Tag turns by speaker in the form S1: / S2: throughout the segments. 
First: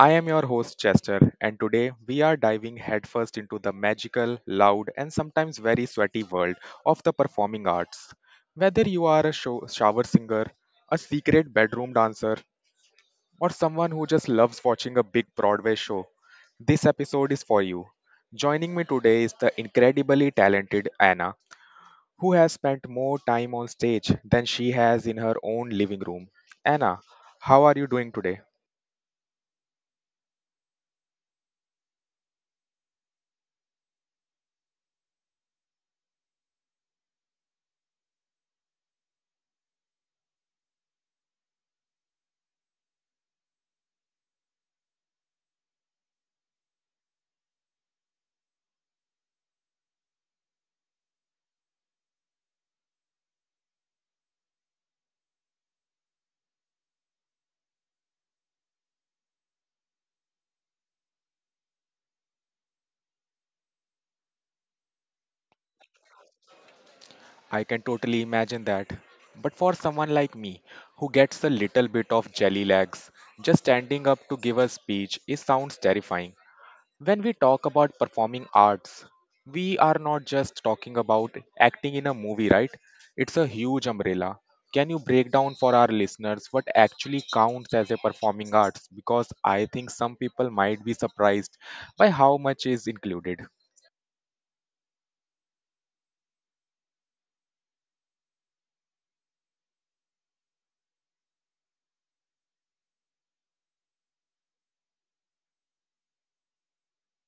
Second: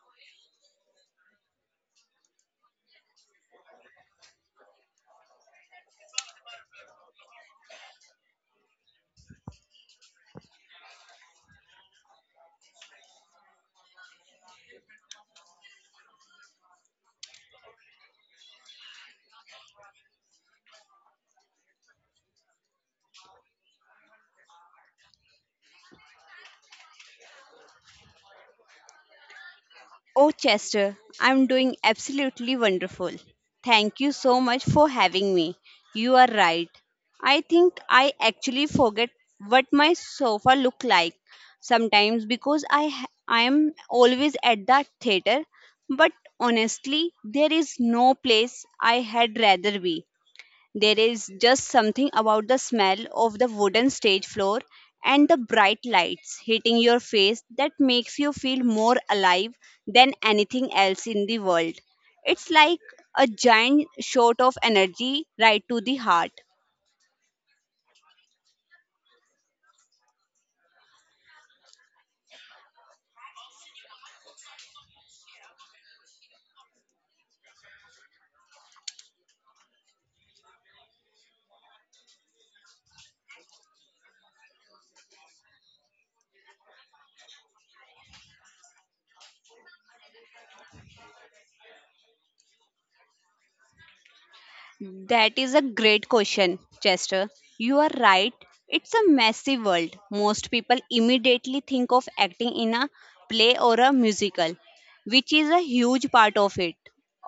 S1: I am your host Chester, and today we are diving headfirst into the magical, loud, and sometimes very sweaty world of the performing arts. Whether you are a shower singer, a secret bedroom dancer, or someone who just loves watching a big Broadway show, this episode is for you. Joining me today is the incredibly talented Anna who has spent more time on stage than she has in her own living room. Anna, how are you doing today?
S2: Oh, Chester, I'm doing absolutely wonderful. Thank you so much for having me. You are right. I think I actually forget what my sofa look like sometimes because I am always at the theater, but honestly, there is no place I had rather be. There is just something about the smell of the wooden stage floor and the bright lights hitting your face that makes you feel more alive than anything else in the world. It's like a giant shot of energy right to the heart.
S1: I can totally imagine that. But for someone like me, who gets a little bit of jelly legs, just standing up to give a speech, it sounds terrifying. When we talk about performing arts, we are not just talking about acting in a movie, right? It's a huge umbrella. Can you break down for our listeners what actually counts as a performing arts? Because I think some people might be surprised by how much is included.
S2: That is a great question, Chester. You are right. It's a massive world. Most people immediately think of acting in a play or a musical, which is a huge part of it,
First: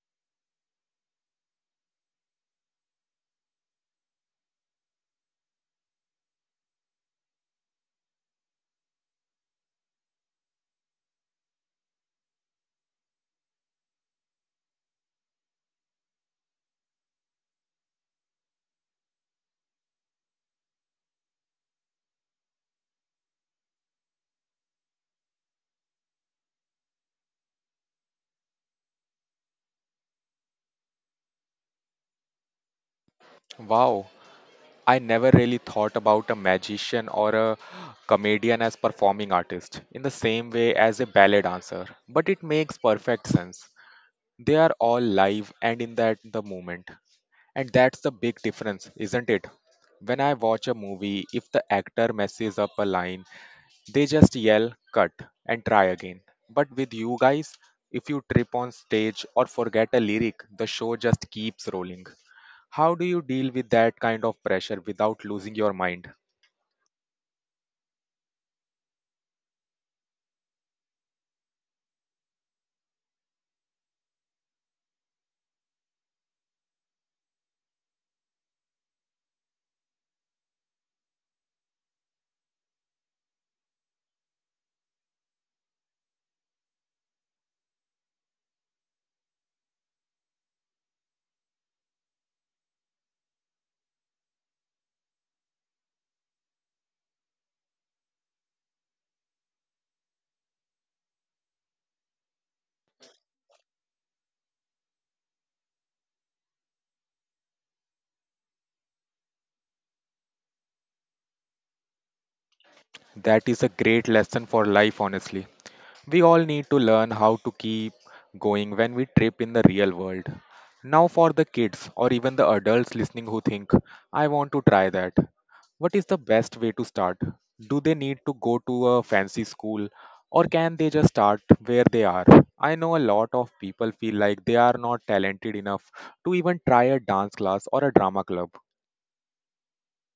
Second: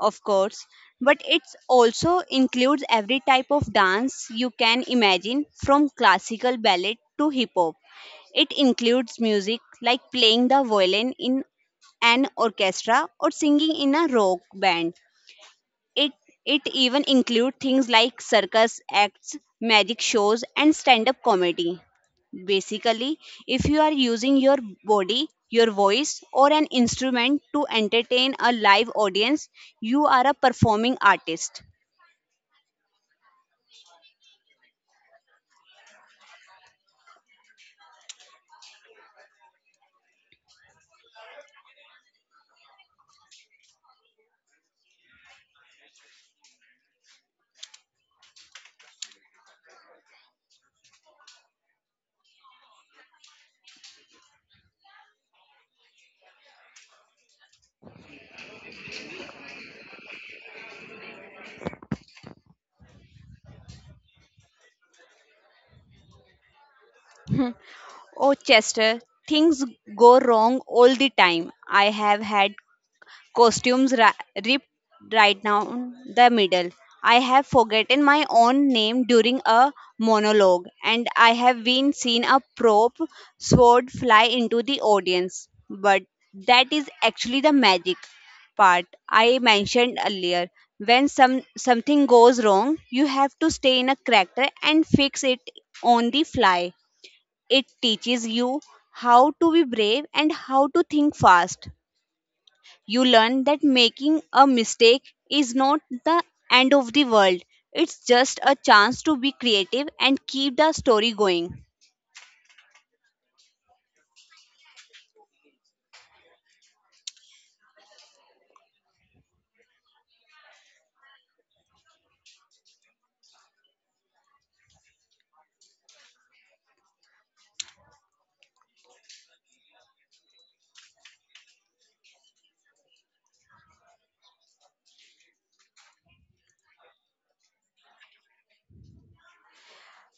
S2: of course. But it also includes every type of dance you can imagine, from classical ballet to hip hop. It includes music like playing the violin in an orchestra or singing in a rock band. It it even include things like circus acts, magic shows and stand-up comedy. Basically, if you are using your body, your voice or an instrument to entertain a live audience, you are a performing artist.
S1: Wow, I never really thought about a magician or a comedian as performing artist in the same way as a ballet dancer, but it makes perfect sense. They are all live and in that the moment. And that's the big difference, isn't it? When I watch a movie, if the actor messes up a line, they just yell, cut, and try again. But with you guys, if you trip on stage or forget a lyric, the show just keeps rolling. How do you deal with that kind of pressure without losing your mind?
S2: Oh, Chester, things go wrong all the time. I have had costumes ra- ripped right down the middle. I have forgotten my own name during a monologue, and I have been seen a prop sword fly into the audience. But that is actually the magic part I mentioned earlier. When something goes wrong, you have to stay in a character and fix it on the fly. It teaches you how to be brave and how to think fast. You learn that making a mistake is not the end of the world, it's just a chance to be creative and keep the story going.
S1: That is a great lesson for life, honestly. We all need to learn how to keep going when we trip in the real world. Now, for the kids or even the adults listening who think, I want to try that. What is the best way to start? Do they need to go to a fancy school or can they just start where they are? I know a lot of people feel like they are not talented enough to even try a dance class or a drama club.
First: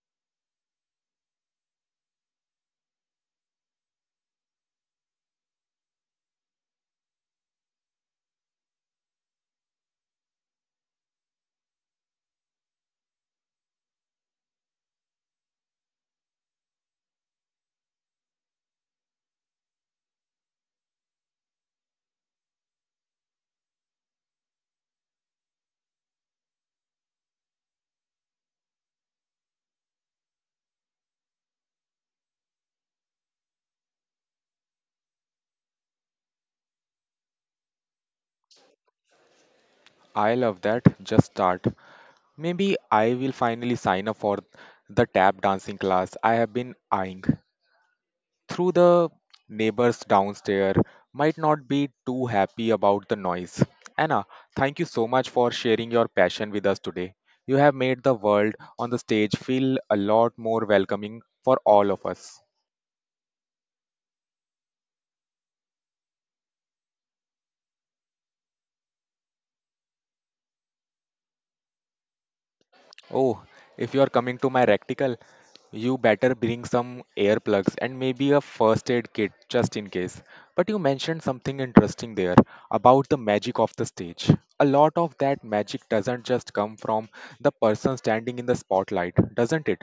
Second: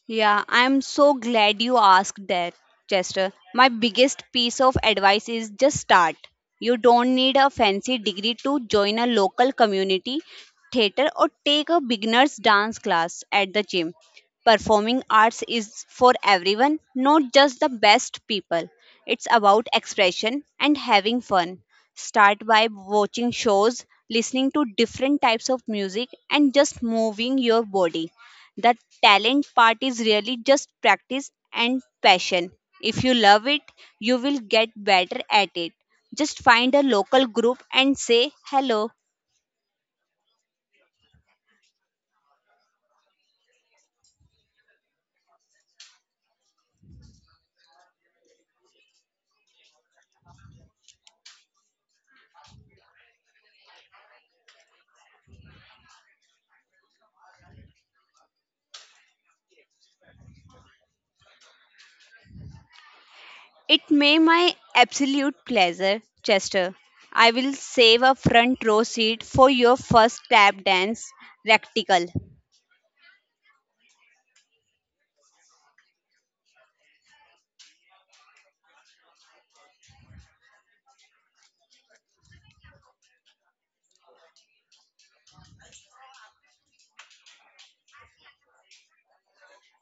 S2: Yeah, I'm so glad you asked that, Chester. My biggest piece of advice is just start. You don't need a fancy degree to join a local community theater or take a beginner's dance class at the gym. Performing arts is for everyone, not just the best people. It's about expression and having fun. Start by watching shows, listening to different types of music, and just moving your body. The talent part is really just practice and passion. If you love it, you will get better at it. Just find a local group and say hello.
S1: I love that. Just start. Maybe I will finally sign up for the tap dancing class I have been eyeing. Through the neighbors downstairs might not be too happy about the noise. Anna, thank you so much for sharing your passion with us today. You have made the world on the stage feel a lot more welcoming for all of us.
S2: It may my absolute pleasure, Chester. I will save a front row seat for your first tap dance practical.
S1: Oh, if you are coming to my reticle, you better bring some earplugs and maybe a first aid kit just in case. But you mentioned something interesting there about the magic of the stage. A lot of that magic doesn't just come from the person standing in the spotlight, doesn't it?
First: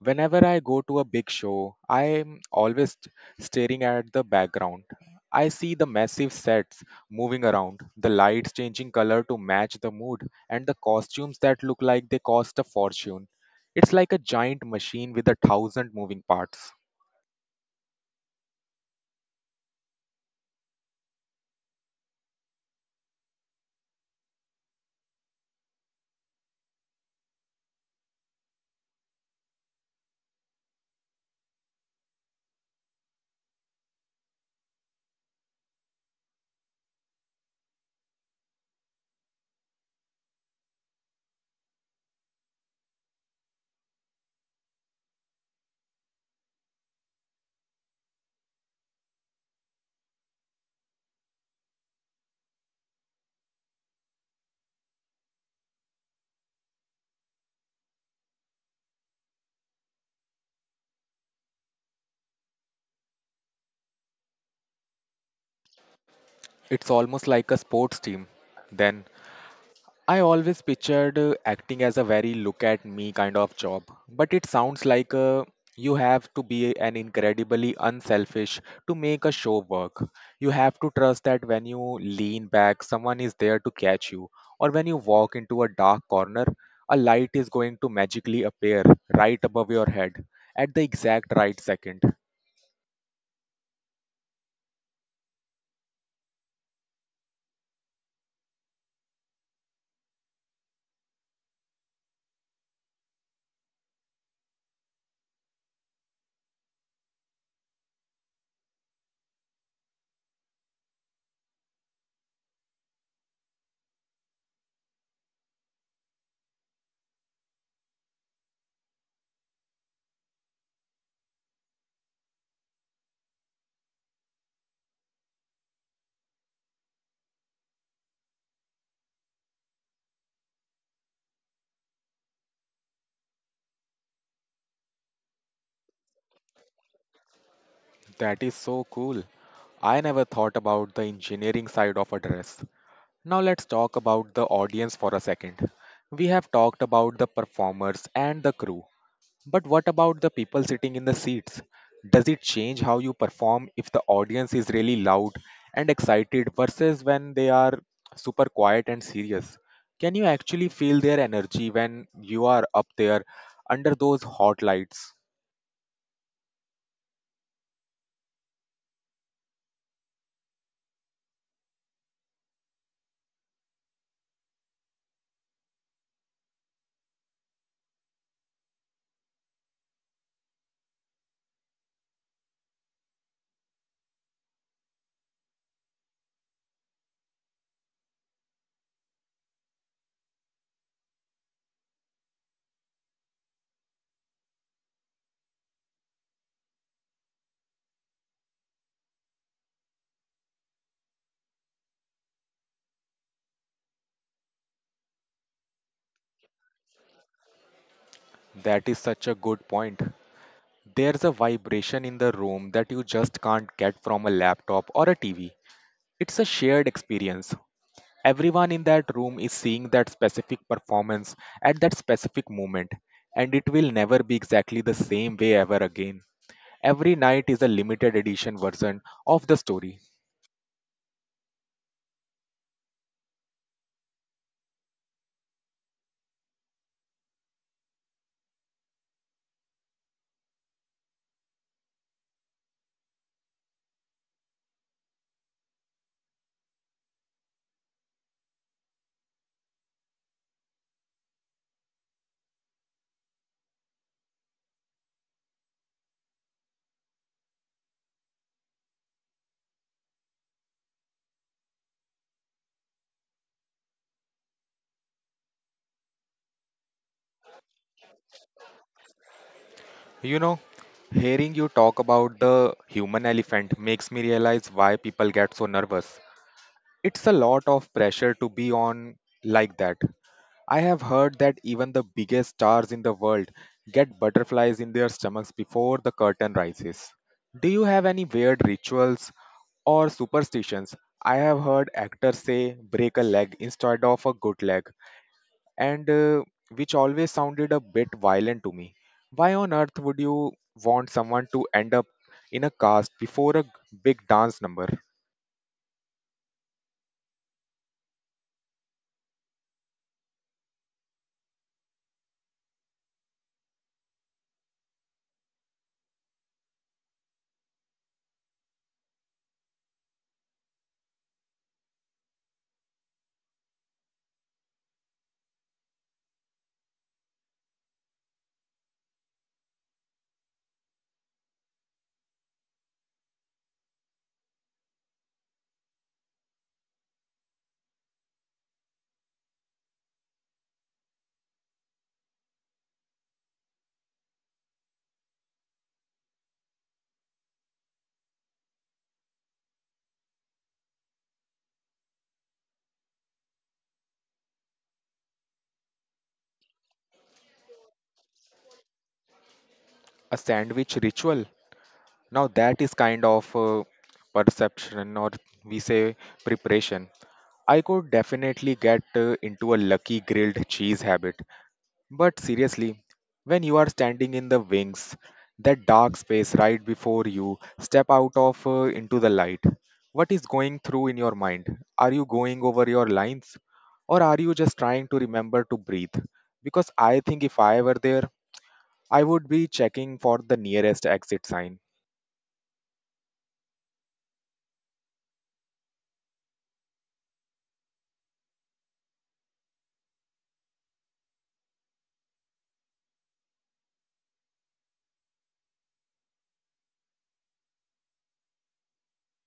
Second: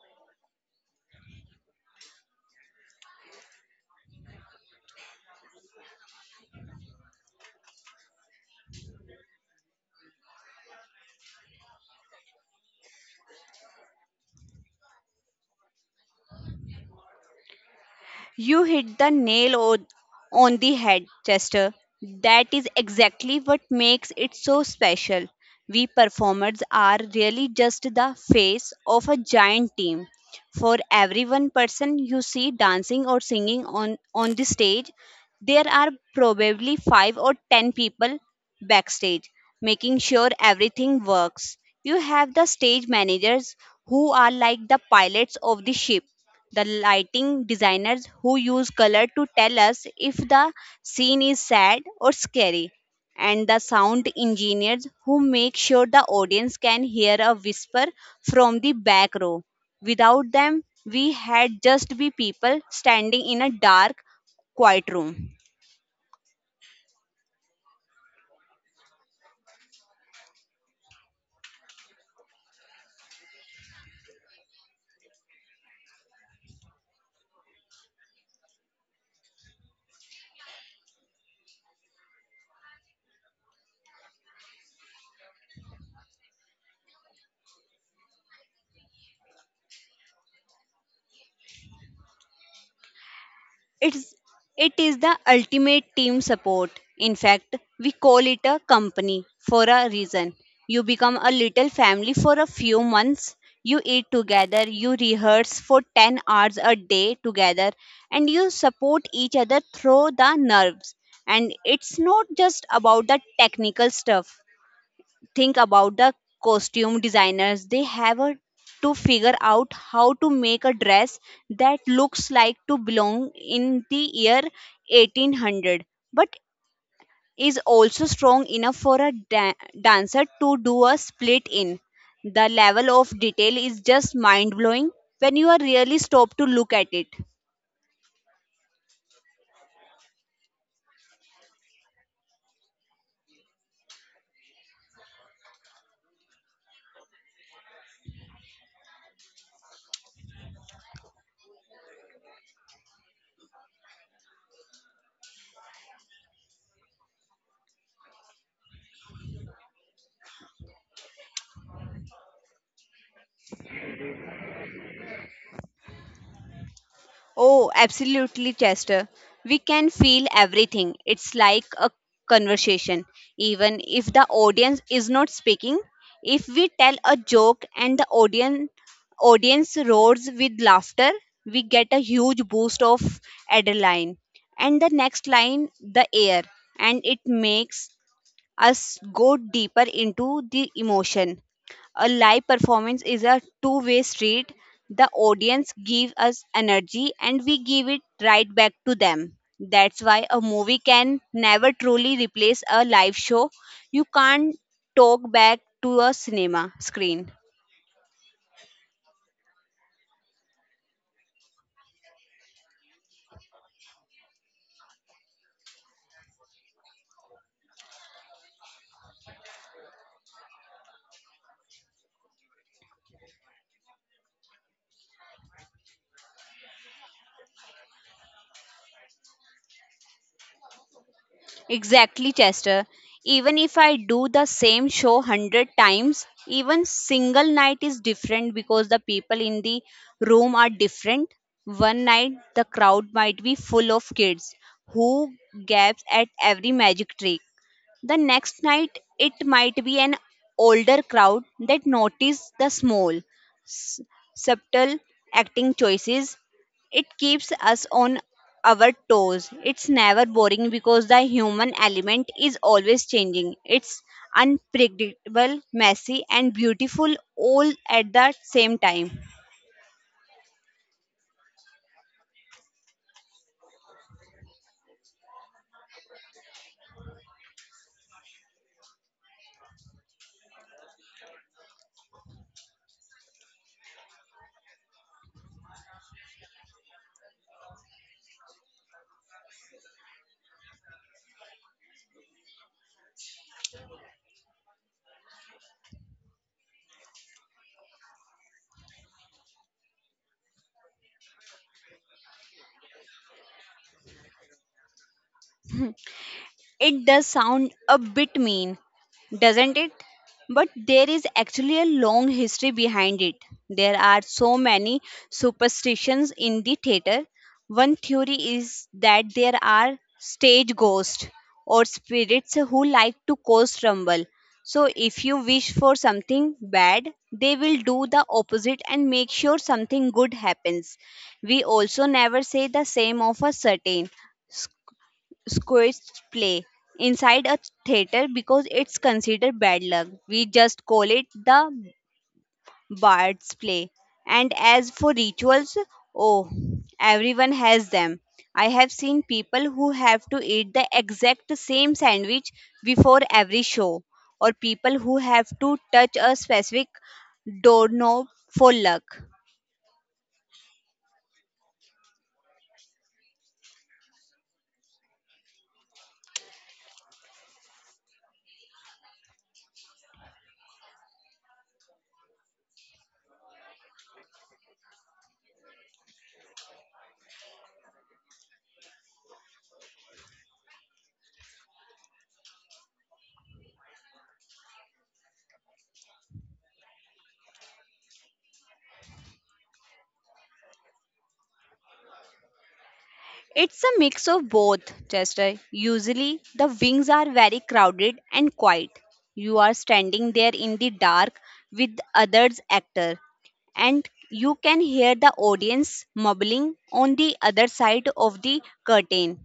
S1: Whenever I go to a big show, I am always staring at the background. I see the massive sets moving around, the lights changing color to match the mood, and the costumes that look like they cost a fortune. It's like a giant machine with a thousand moving parts.
S2: You hit on the head, Chester. That is exactly what makes it so special. We performers are really just the face of a giant team. For every one person you see dancing or singing on the stage, there are probably five or ten people backstage making sure everything works. You have the stage managers who are like the pilots of the ship, the lighting designers who use color to tell us if the scene is sad or scary, and the sound engineers who make sure the audience can hear a whisper from the back row. Without them, we had just be people standing in a dark, quiet room.
S1: It's almost like a sports team. Then I always pictured acting as a very look at me kind of job, but it sounds like you have to be an incredibly unselfish to make a show work. You have to trust that when you lean back, someone is there to catch you, or when you walk into a dark corner, a light is going to magically appear right above your head at the exact right second.
S2: It's it is the ultimate team support. In fact, we call it a company for a reason. You become a little family for a few months. You eat together, you rehearse for 10 hours a day together, and you support each other through the nerves. And it's not just about the technical stuff, think about the costume designers they have a, to figure out how to make a dress that looks like to belong in the year 1800 but is also strong enough for a dancer to do a split in the level of detail is just mind blowing when you are really stop to look at it.
S1: That is so cool. I never thought about the engineering side of a dress. Now let's talk about the audience for a second. We have talked about the performers and the crew, but what about the people sitting in the seats? Does it change how you perform if the audience is really loud and excited versus when they are super quiet and serious? Can you actually feel their energy when you are up there under those hot lights?
S2: Oh, absolutely, Chester. We can feel everything. It's like a conversation. Even if the audience is not speaking, if we tell a joke and the audience roars with laughter, we get a huge boost of adrenaline. And the next line, the air, and it makes us go deeper into the emotion. A live performance is a two-way street. The audience gives us energy and we give it right back to them. That's why a movie can never truly replace a live show. You can't talk back to a cinema screen.
S1: That is such a good point. There's a vibration in the room that you just can't get from a laptop or a TV. It's a shared experience. Everyone in that room is seeing that specific performance at that specific moment, and it will never be exactly the same way ever again. Every night is a limited edition version of the story.
S2: Exactly, Chester. Even if I do the same show 100 times, even single night is different because the people in the room are different. One night, the crowd might be full of kids who gaps at every magic trick. The next night, it might be an older crowd that notice the small, s- subtle acting choices. It keeps us on our toes. It's never boring because the human element is always changing. It's unpredictable, messy, and beautiful all at the same time.
S1: You know, hearing you talk about the human elephant makes me realize why people get so nervous. It's a lot of pressure to be on like that. I have heard that even the biggest stars in the world get butterflies in their stomachs before the curtain rises. Do you have any weird rituals or superstitions? I have heard actors say break a leg instead of a good leg, and which always sounded a bit violent to me. Why on earth would you want someone to end up in a cast before a big dance number?
S2: It does sound a bit mean, doesn't it? But there is actually a long history behind it. There are so many superstitions in the theater. One theory is that there are stage ghosts or spirits who like to cause trouble. So, if you wish for something bad, they will do the opposite and make sure something good happens. We also never say the same of a certain squash play inside a theater because it's considered bad luck. We just call it the bard's play. And as for rituals, oh, everyone has them. I have seen people who have to eat the exact same sandwich before every show, or people who have to touch a specific doorknob for luck.
S1: A sandwich ritual? Now that is kind of perception, or we say preparation. I could definitely get into a lucky grilled cheese habit. But seriously, when you are standing in the wings, that dark space right before you step out of into the light, what is going through in your mind? Are you going over your lines? Or are you just trying to remember to breathe? Because I think if I were there, I would be checking for the nearest exit sign.
S2: It's a mix of both, Chester. Usually, the wings are very crowded and quiet. You are standing there in the dark with others actor and you can hear the audience mumbling on the other side of the curtain.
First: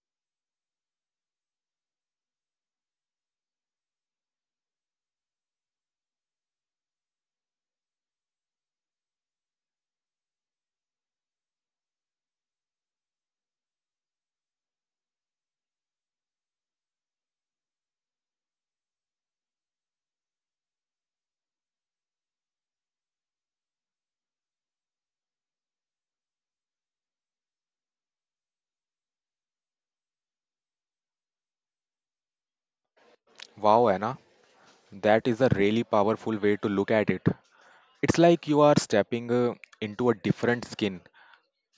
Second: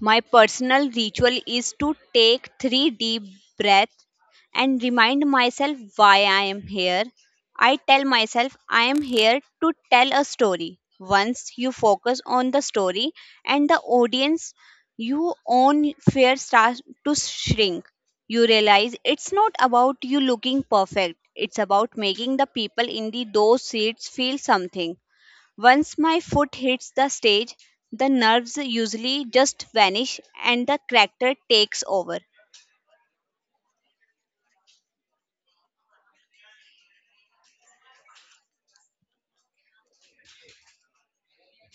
S2: My personal ritual is to take three deep breaths and remind myself why I am here. I tell myself I am here to tell a story. Once you focus on the story and the audience, your own fear starts to shrink. You realize it's not about you looking perfect, it's about making the people in those seats feel something. Once my foot hits the stage, the nerves usually just vanish and the character takes over.
S1: Wow, Anna, that is a really powerful way to look at it. It's like you are stepping into a different skin.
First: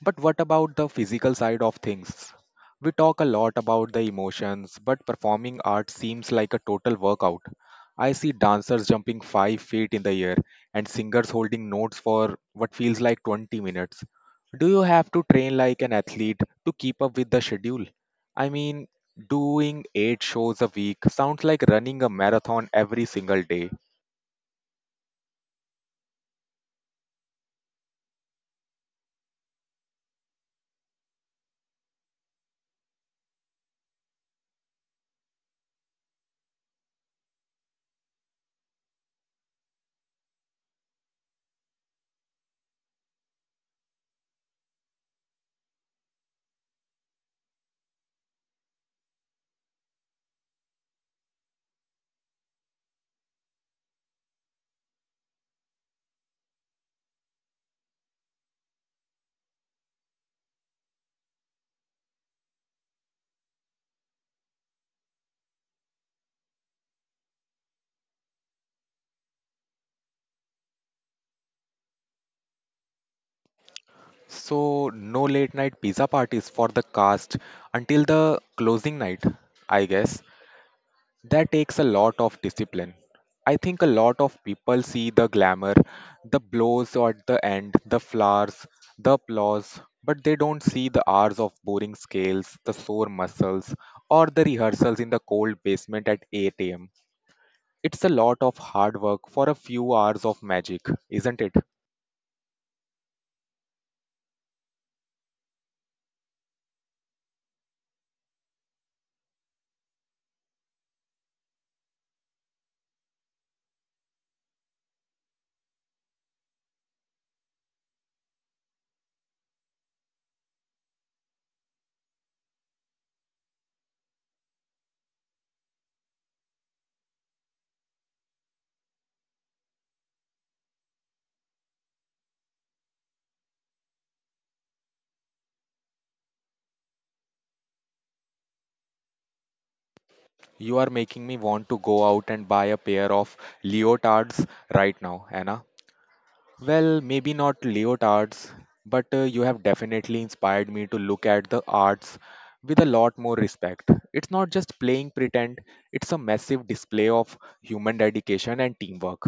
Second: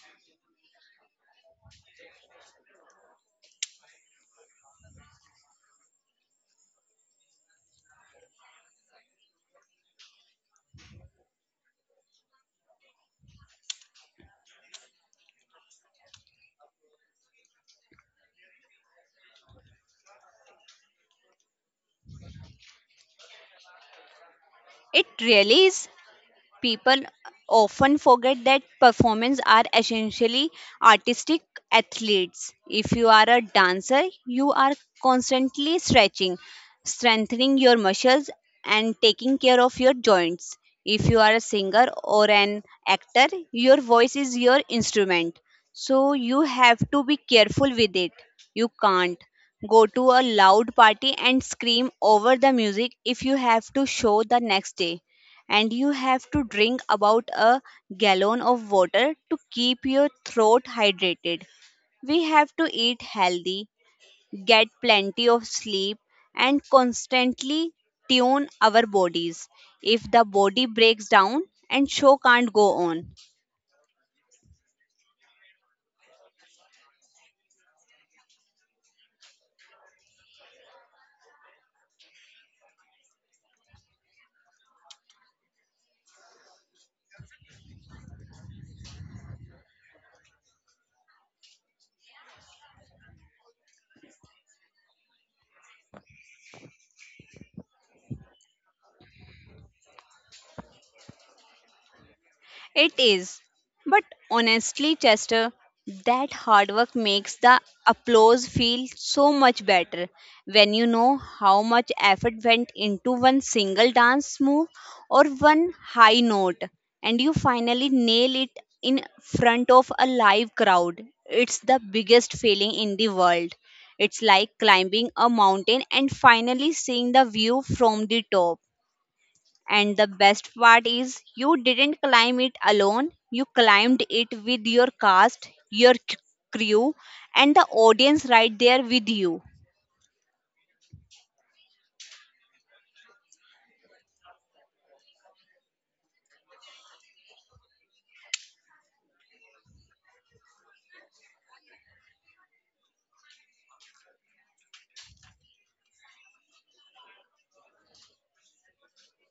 S1: But what about the physical side of things? We talk a lot about the emotions, but performing art seems like a total workout. I see dancers jumping 5 feet in the air and singers holding notes for what feels like 20 minutes. Do you have to train like an athlete to keep up with the schedule? I mean, doing 8 shows a week sounds like running a marathon every single day.
S2: It really is. People often forget that performers are essentially artistic athletes. If you are a dancer, you are constantly stretching, strengthening your muscles, and taking care of your joints. If you are a singer or an actor, your voice is your instrument. So you have to be careful with it. You can't go to a loud party and scream over the music if you have to show the next day and you have to drink about a gallon of water to keep your throat hydrated. We have to eat healthy, get plenty of sleep, and constantly tune our bodies. If the body breaks down and show can't go on.
S1: So, no late night pizza parties for the cast until the closing night, I guess. That takes a lot of discipline. I think a lot of people see the glamour, the blows at the end, the flowers, the applause, but they don't see the hours of boring scales, the sore muscles, or the rehearsals in the cold basement at 8 am. It's a lot of hard work for a few hours of magic, isn't it?
S2: It is. But honestly, Chester, that hard work makes the applause feel so much better when you know how much effort went into one single dance move or one high note and you finally nail it in front of a live crowd. It's the biggest feeling in the world. It's like climbing a mountain and finally seeing the view from the top. And the best part is, you didn't climb it alone. You climbed it with your cast, your crew, and the audience right there with you.
S1: You are making me want to go out and buy a pair of leotards right now, Anna. Well, maybe not leotards, but you have definitely inspired me to look at the arts with a lot more respect. It's not just playing pretend, it's a massive display of human dedication and teamwork.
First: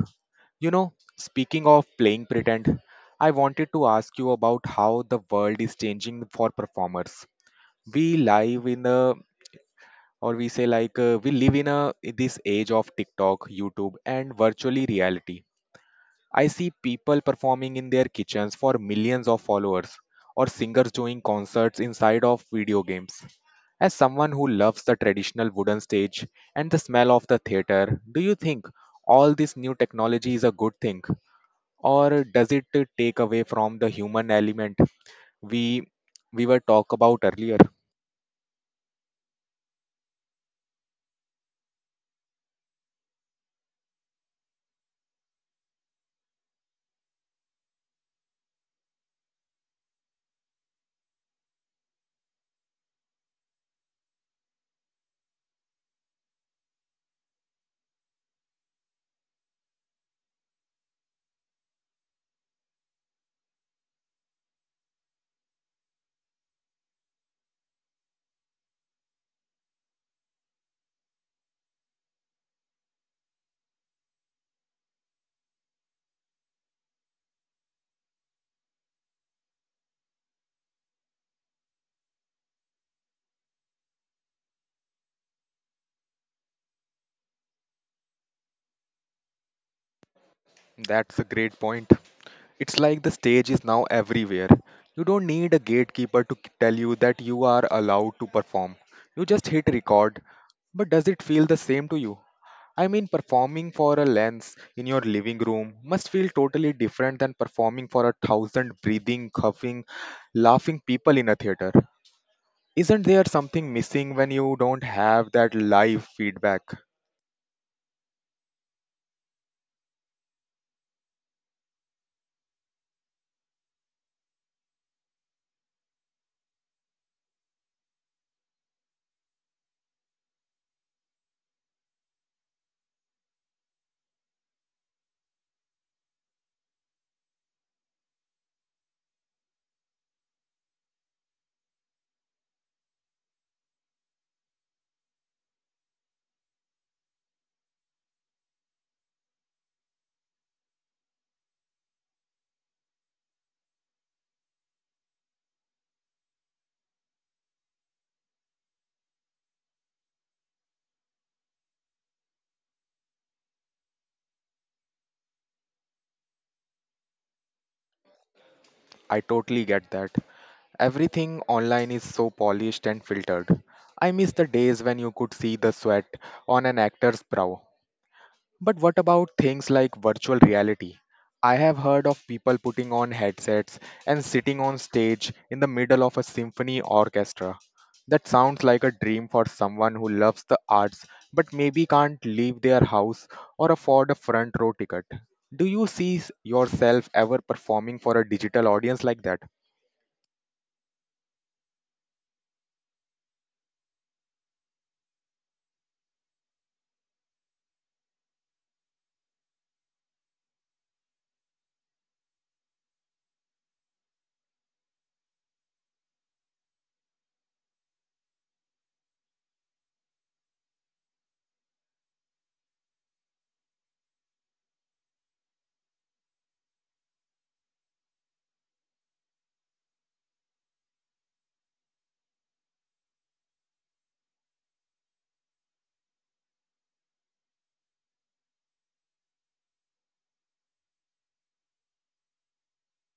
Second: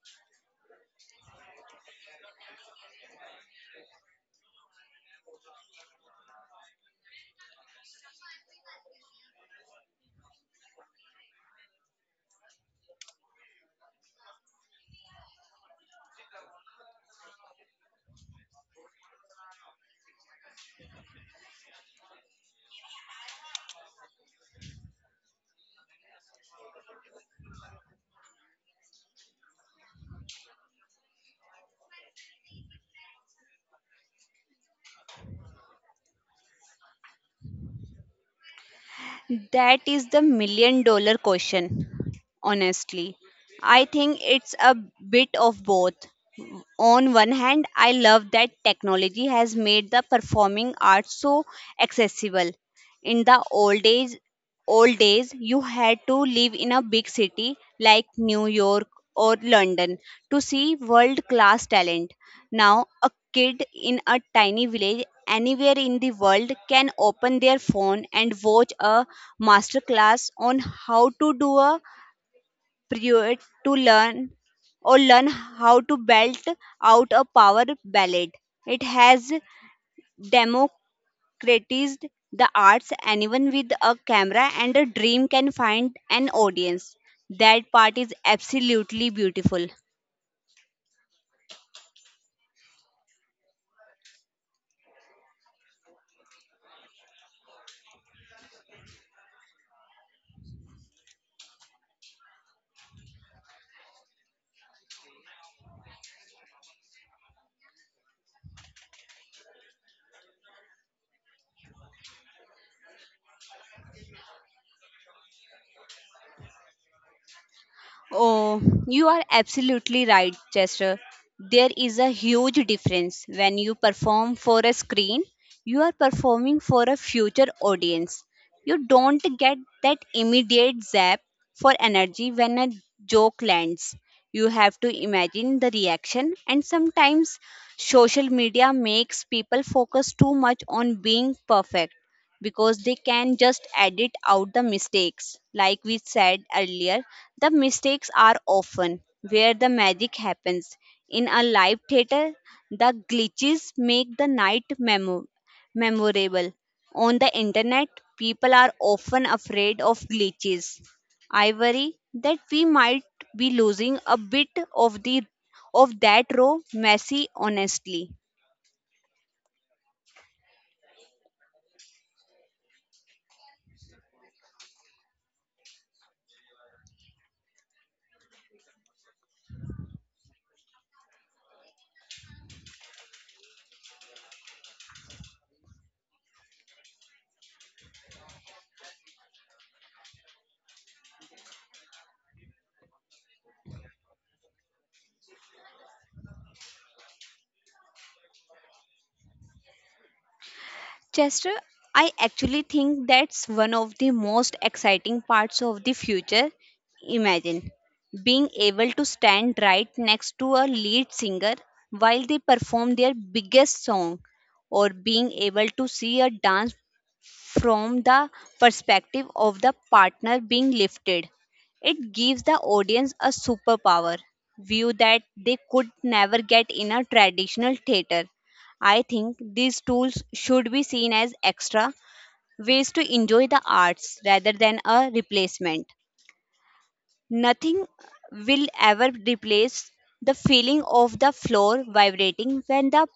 S1: You know, speaking of playing pretend, I wanted to ask you about how the world is changing for performers. We live in a or we say like we live in a this age of TikTok, YouTube, and virtually reality. I see people performing in their kitchens for millions of followers or singers doing concerts inside of video games. As someone who loves the traditional wooden stage and the smell of the theater, do you think all this new technology is a good thing, or does it take away from the human element we we were talk about earlier?
S2: That is the million dollar question, honestly. I think it's a bit of both. On one hand, I love that technology has made the performing arts so accessible. In the old days, you had to live in a big city like New York or London to see world class talent. Now, a kid in a tiny village anywhere in the world can open their phone and watch a masterclass on how to do a pirouette to learn how to belt out a power ballad. It has criticized the arts, anyone with a camera and a dream can find an audience. That part is absolutely beautiful.
S1: That's a great point. It's like the stage is now everywhere. You don't need a gatekeeper to tell you that you are allowed to perform. You just hit record. But does it feel the same to you? I mean, performing for a lens in your living room must feel totally different than performing for a thousand breathing, coughing, laughing people in a theater. Isn't there something missing when you don't have that live feedback?
S2: Oh, you are absolutely right, Chester. There is a huge difference. When you perform for a screen, you are performing for a future audience. You don't get that immediate zap for energy when a joke lands. You have to imagine the reaction, and sometimes social media makes people focus too much on being perfect because they can just edit out the mistakes. Like we said earlier, the mistakes are often where the magic happens. In a live theater, the glitches make memorable. On the internet, people are often afraid of glitches. I worry that we might be losing a bit of the of that raw, messy honesty.
S1: I totally get that. Everything online is so polished and filtered. I miss the days when you could see the sweat on an actor's brow. But what about things like virtual reality? I have heard of people putting on headsets and sitting on stage in the middle of a symphony orchestra. That sounds like a dream for someone who loves the arts but maybe can't leave their house or afford a front row ticket. Do you see yourself ever performing for a digital audience like that?
S2: Chester, I actually think that's one of the most exciting parts of the future. Imagine being able to stand right next to a lead singer while they perform their biggest song, or being able to see a dance from the perspective of the partner being lifted. It gives the audience a superpower view that they could never get in a traditional theater. I think these tools should be seen as extra ways to enjoy the arts rather than a replacement. Nothing will ever replace the feeling of the floor vibrating when the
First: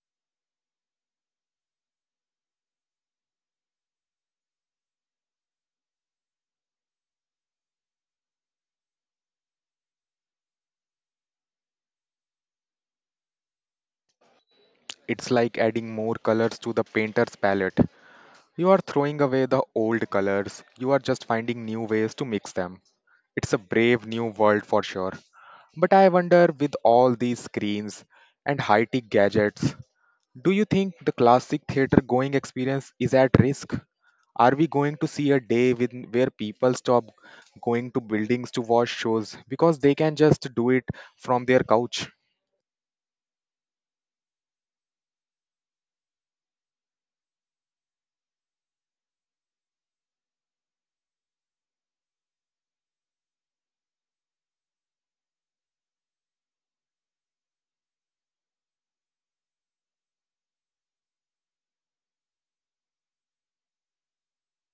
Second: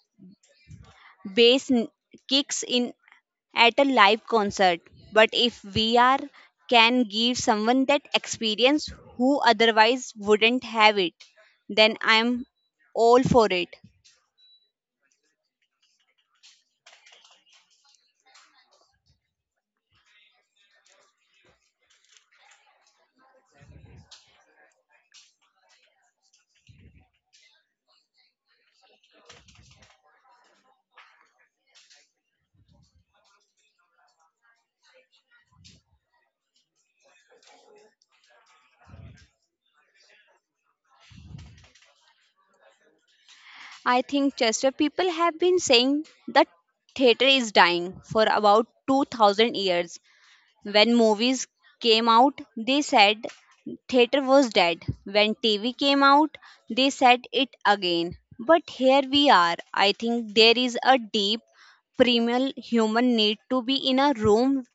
S2: bass n- kicks in at a live concert. But if VR can give someone that experience who otherwise wouldn't have it, then I'm all for it.
S1: It's like adding more colors to the painter's palette. You are throwing away the old colors, you are just finding new ways to mix them. It's a brave new world for sure. But I wonder with all these screens and high tech gadgets, do you think the classic theater going experience is at risk? Are we going to see a where people stop going to buildings to watch shows because they can just do it from their couch?
S2: I think, Chester, people have been saying the theater is dying for about 2000 years. When movies came out, they said theater was dead. When TV came out, they said it again. But here we are. I think there is a deep, primal human need to be in a room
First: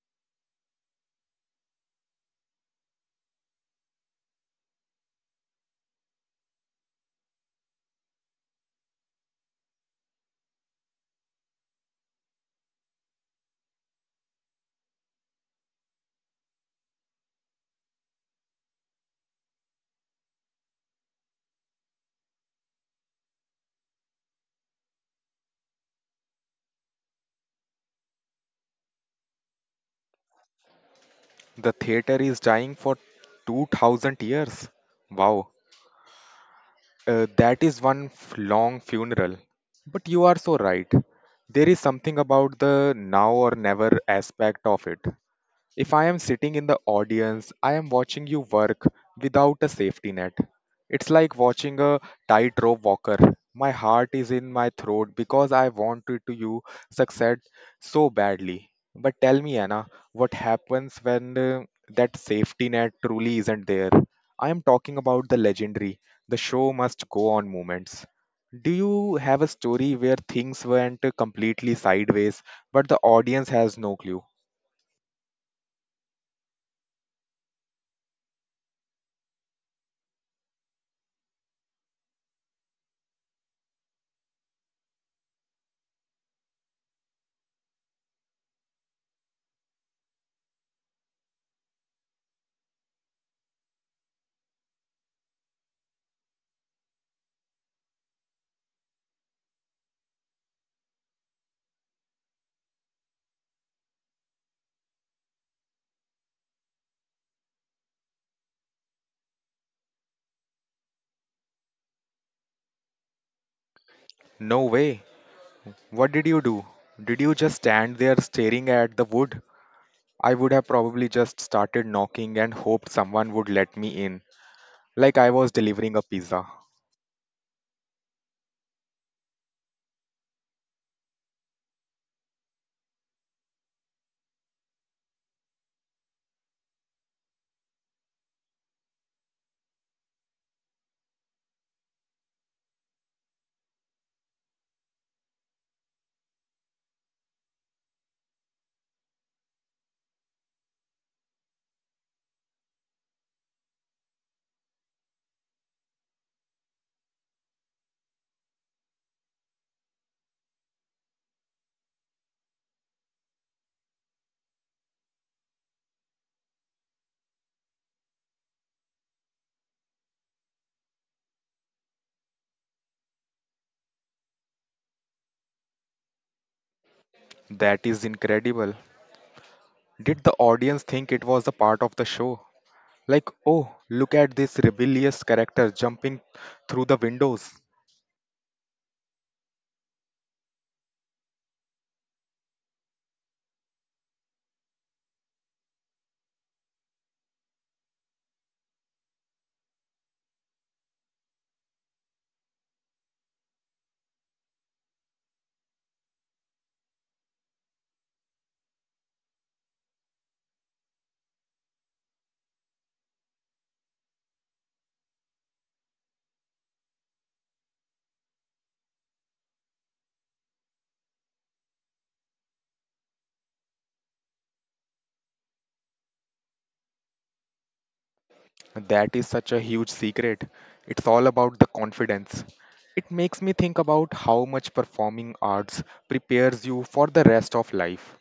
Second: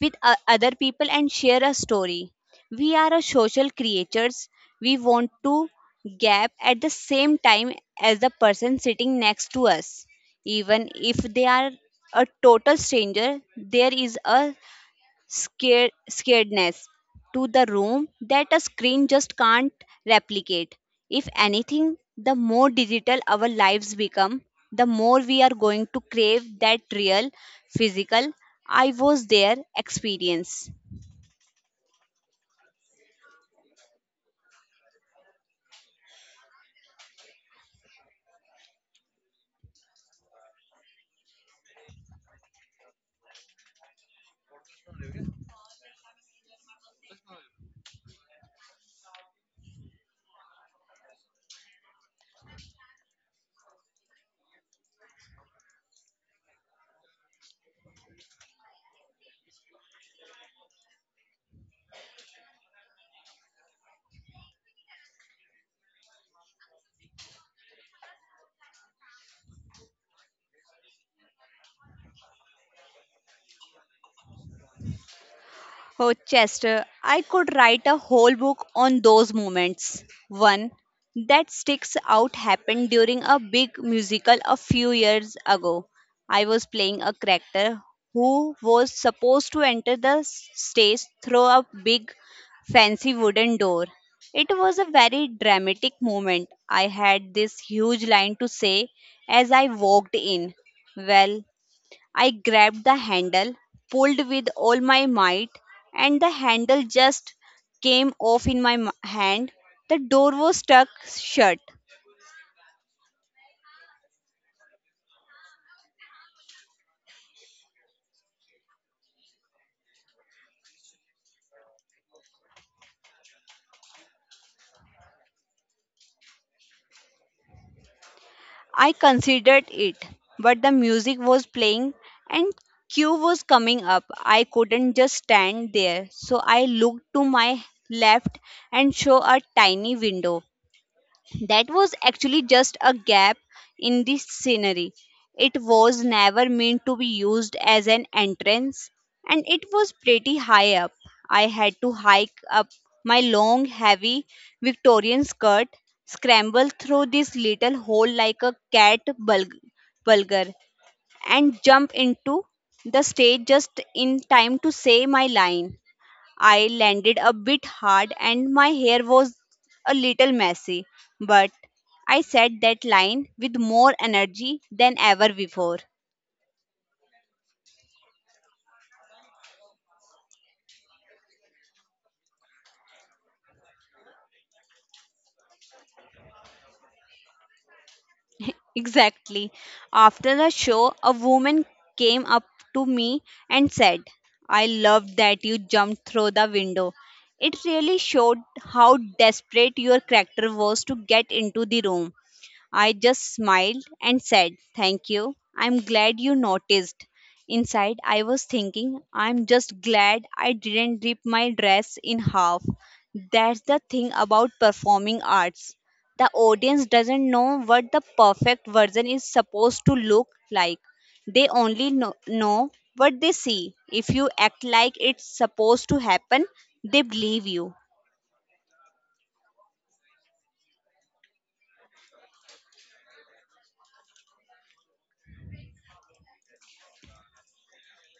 S2: with other people and share a story. We are a social creatures. We want to gap at the same time as the person sitting next to us. Even if they are a total stranger, there is a scaredness to the room that a screen just can't replicate. If anything, the more digital our lives become, the more we are going to crave that real, physical, I was there experience.
S1: The theater is dying for 2000 years. Wow. That is one long funeral. But you are so right. There is something about the now or never aspect of it. If I am sitting in the audience, I am watching you work without a safety net. It's like watching a tightrope walker. My heart is in my throat because I wanted to you succeed so badly. But tell me, Anna, what happens when that safety net truly isn't there? I am talking about the legendary, the show must go on moments. Do you have a story where things went completely sideways, but the audience has no clue?
S2: Oh, Chester, I could write a whole book on those moments. One that sticks out happened during a big musical a few years ago. I was playing a character who was supposed to enter the stage through a big fancy wooden door. It was a very dramatic moment. I had this huge line to say as I walked in. Well, I grabbed the handle, pulled with all my might, and the handle just came off in my hand. The door was stuck shut.
S1: No way. What did you do? Did you just stand there staring at the wood? I would have probably just started knocking and hoped someone would let me in, like I was delivering a pizza.
S2: I considered it, but the music was playing and queue was coming up. I couldn't just stand there, so I looked to my left and saw a tiny window. That was actually just a gap in the scenery. It was never meant to be used as an entrance, and it was pretty high up. I had to hike up my long, heavy Victorian skirt, scramble through this little hole like a cat bulgar, and jump into the stage just in time to say my line. I landed a bit hard and my hair was a little messy, but I said that line with more energy than ever before.
S1: That is incredible. Did the audience think it was a part of the show? Like, oh, look at this rebellious character jumping through the windows.
S2: Exactly. After the show, a woman came up to me and said, "I love that you jumped through the window. It really showed how desperate your character was to get into the room." I just smiled and said, "Thank you. I'm glad you noticed." Inside, I was thinking, "I'm just glad I didn't rip my dress in half." That's the thing about performing arts. The audience doesn't know what the perfect version is supposed to look like. They only know what they see. If you act like it's supposed to happen, they believe you.
S1: That is such a huge secret. It's all about the confidence. It makes me think about how much performing arts prepares you for the rest of life.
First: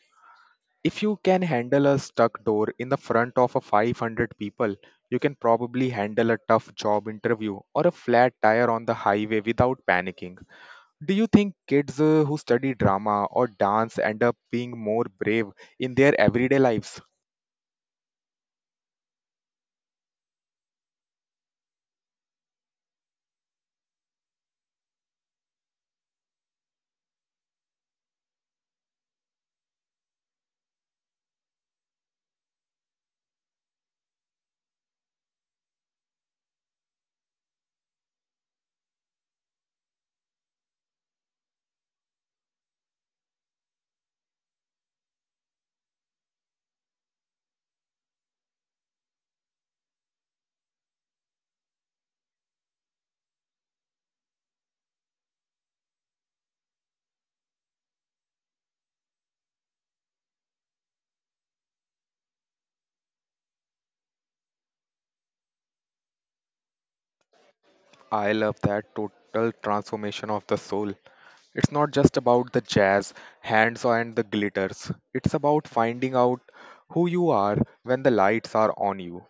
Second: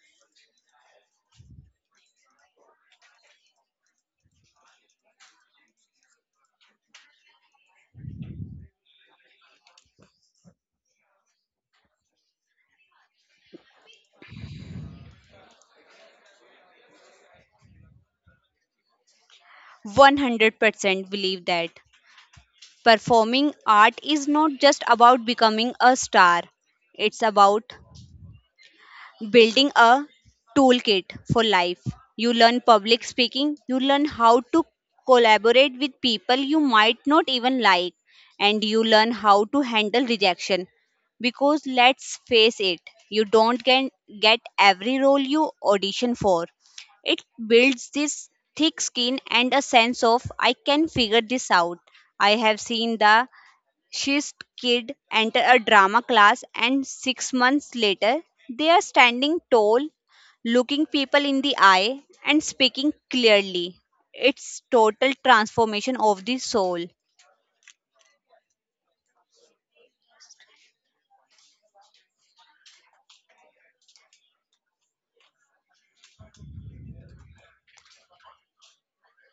S1: If you can handle a stuck door in the front of a 500 people, you can probably handle a tough job interview or a flat tire on the highway without panicking. Do you think kids who study drama or dance end up being more brave in their everyday lives?
S2: 100% believe that. Performing art is not just about becoming a star, it's about building a toolkit for life. You learn public speaking, you learn how to collaborate with people you might not even like, and you learn how to handle rejection. Because let's face it, you don't get every role you audition for. It builds this thick skin and a sense of I can figure this out. I have seen the She's kid enter a drama class, and 6 months later they are standing tall, looking people in the eye and speaking clearly. It's total transformation of the soul.
S1: I love that total transformation of the soul. It's not just about the jazz, hands, and the glitters. It's about finding out who you are when the lights are on you.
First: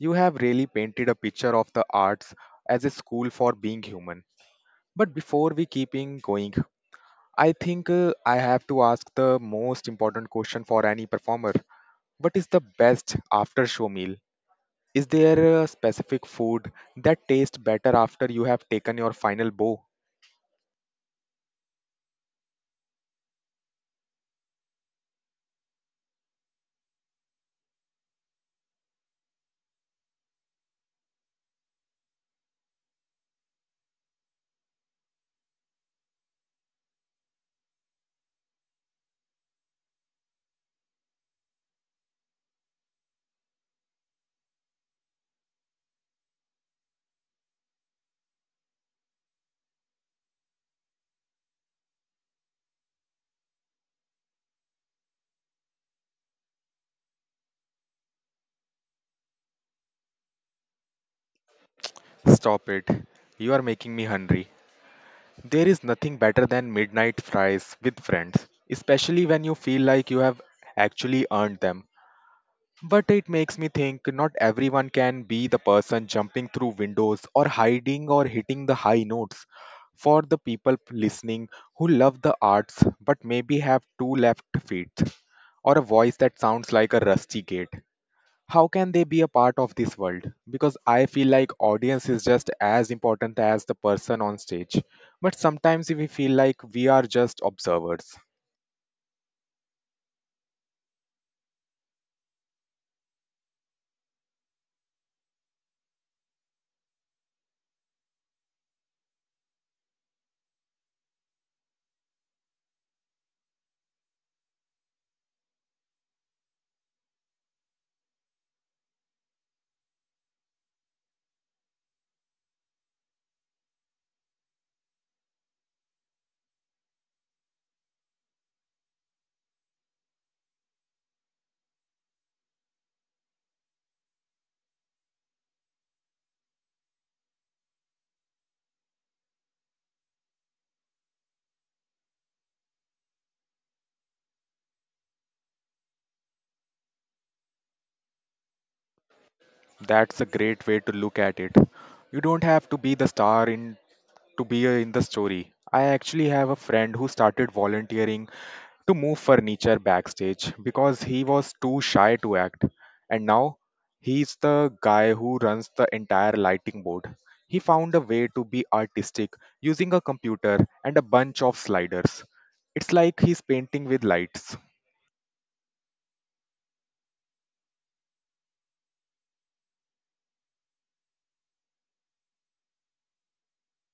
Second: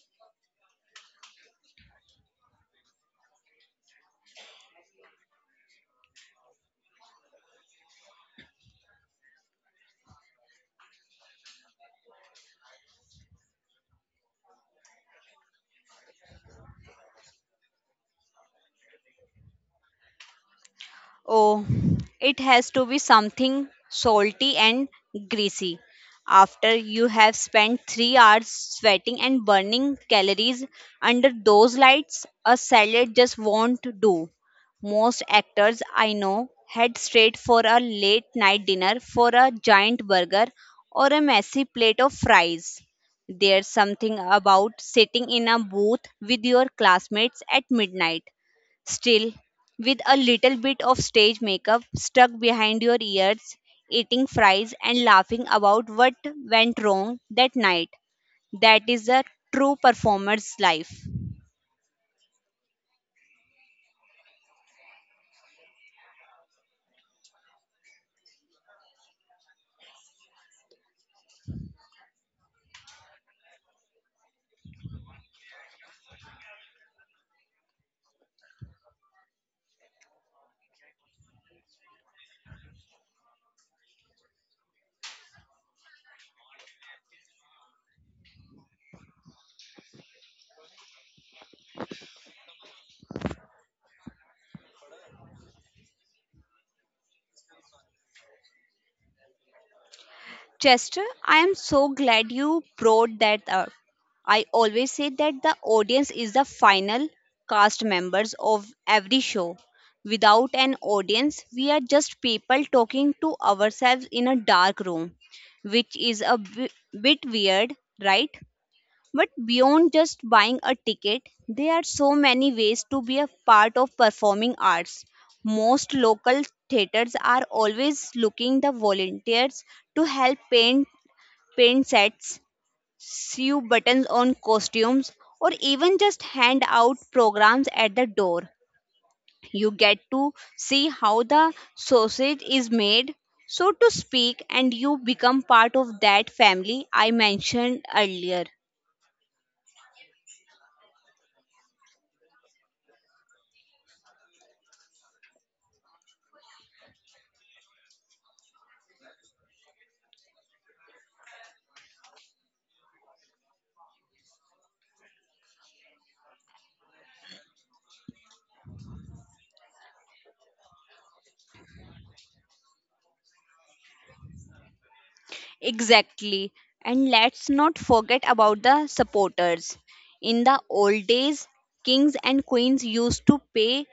S1: You have really painted a picture of the arts as a school for being human. But before we keeping going, I think I have to ask the most important question for any performer. What is the best after show meal? Is there a specific food that tastes better after you have taken your final bow?
S2: Oh, it has to be something salty and greasy. After you have spent 3 hours sweating and burning calories under those lights, a salad just won't do. Most actors I know head straight for a late night dinner for a giant burger or a messy plate of fries. There's something about sitting in a booth with your classmates at midnight still, with a little bit of stage makeup stuck behind your ears, eating fries and laughing about what went wrong that night, that is a true performer's life.
S1: Stop it. You are making me hungry. There is nothing better than midnight fries with friends, especially when you feel like you have actually earned them. But it makes me think not everyone can be the person jumping through windows or hiding or hitting the high notes. For the people listening who love the arts but maybe have two left feet or a voice that sounds like a rusty gate, how can they be a part of this world because I feel like audience is just as important as the person on stage, but sometimes we feel like we are just observers.
S2: Chester, I am so glad you brought that up. I always say that the audience is the final cast members of every show. Without an audience, we are just people talking to ourselves in a dark room, which is a bit weird, right? But beyond just buying a ticket, there are so many ways to be a part of performing arts. Most local theaters are always looking the volunteers to help paint sets, sew buttons on costumes, or even just hand out programs at the door. You get to see how the sausage is made, so to speak, and you become part of that family I mentioned earlier.
S1: That's a great way to look at it. You don't have to be the star in to be in the story. I actually have a friend who started volunteering to move furniture backstage because he was too shy to act. And now he's the guy who runs the entire lighting board. He found a way to be artistic using a computer and a bunch of sliders. It's like he's painting with lights.
S2: Exactly. And let's not forget about the supporters. In the old days, kings and queens used to pay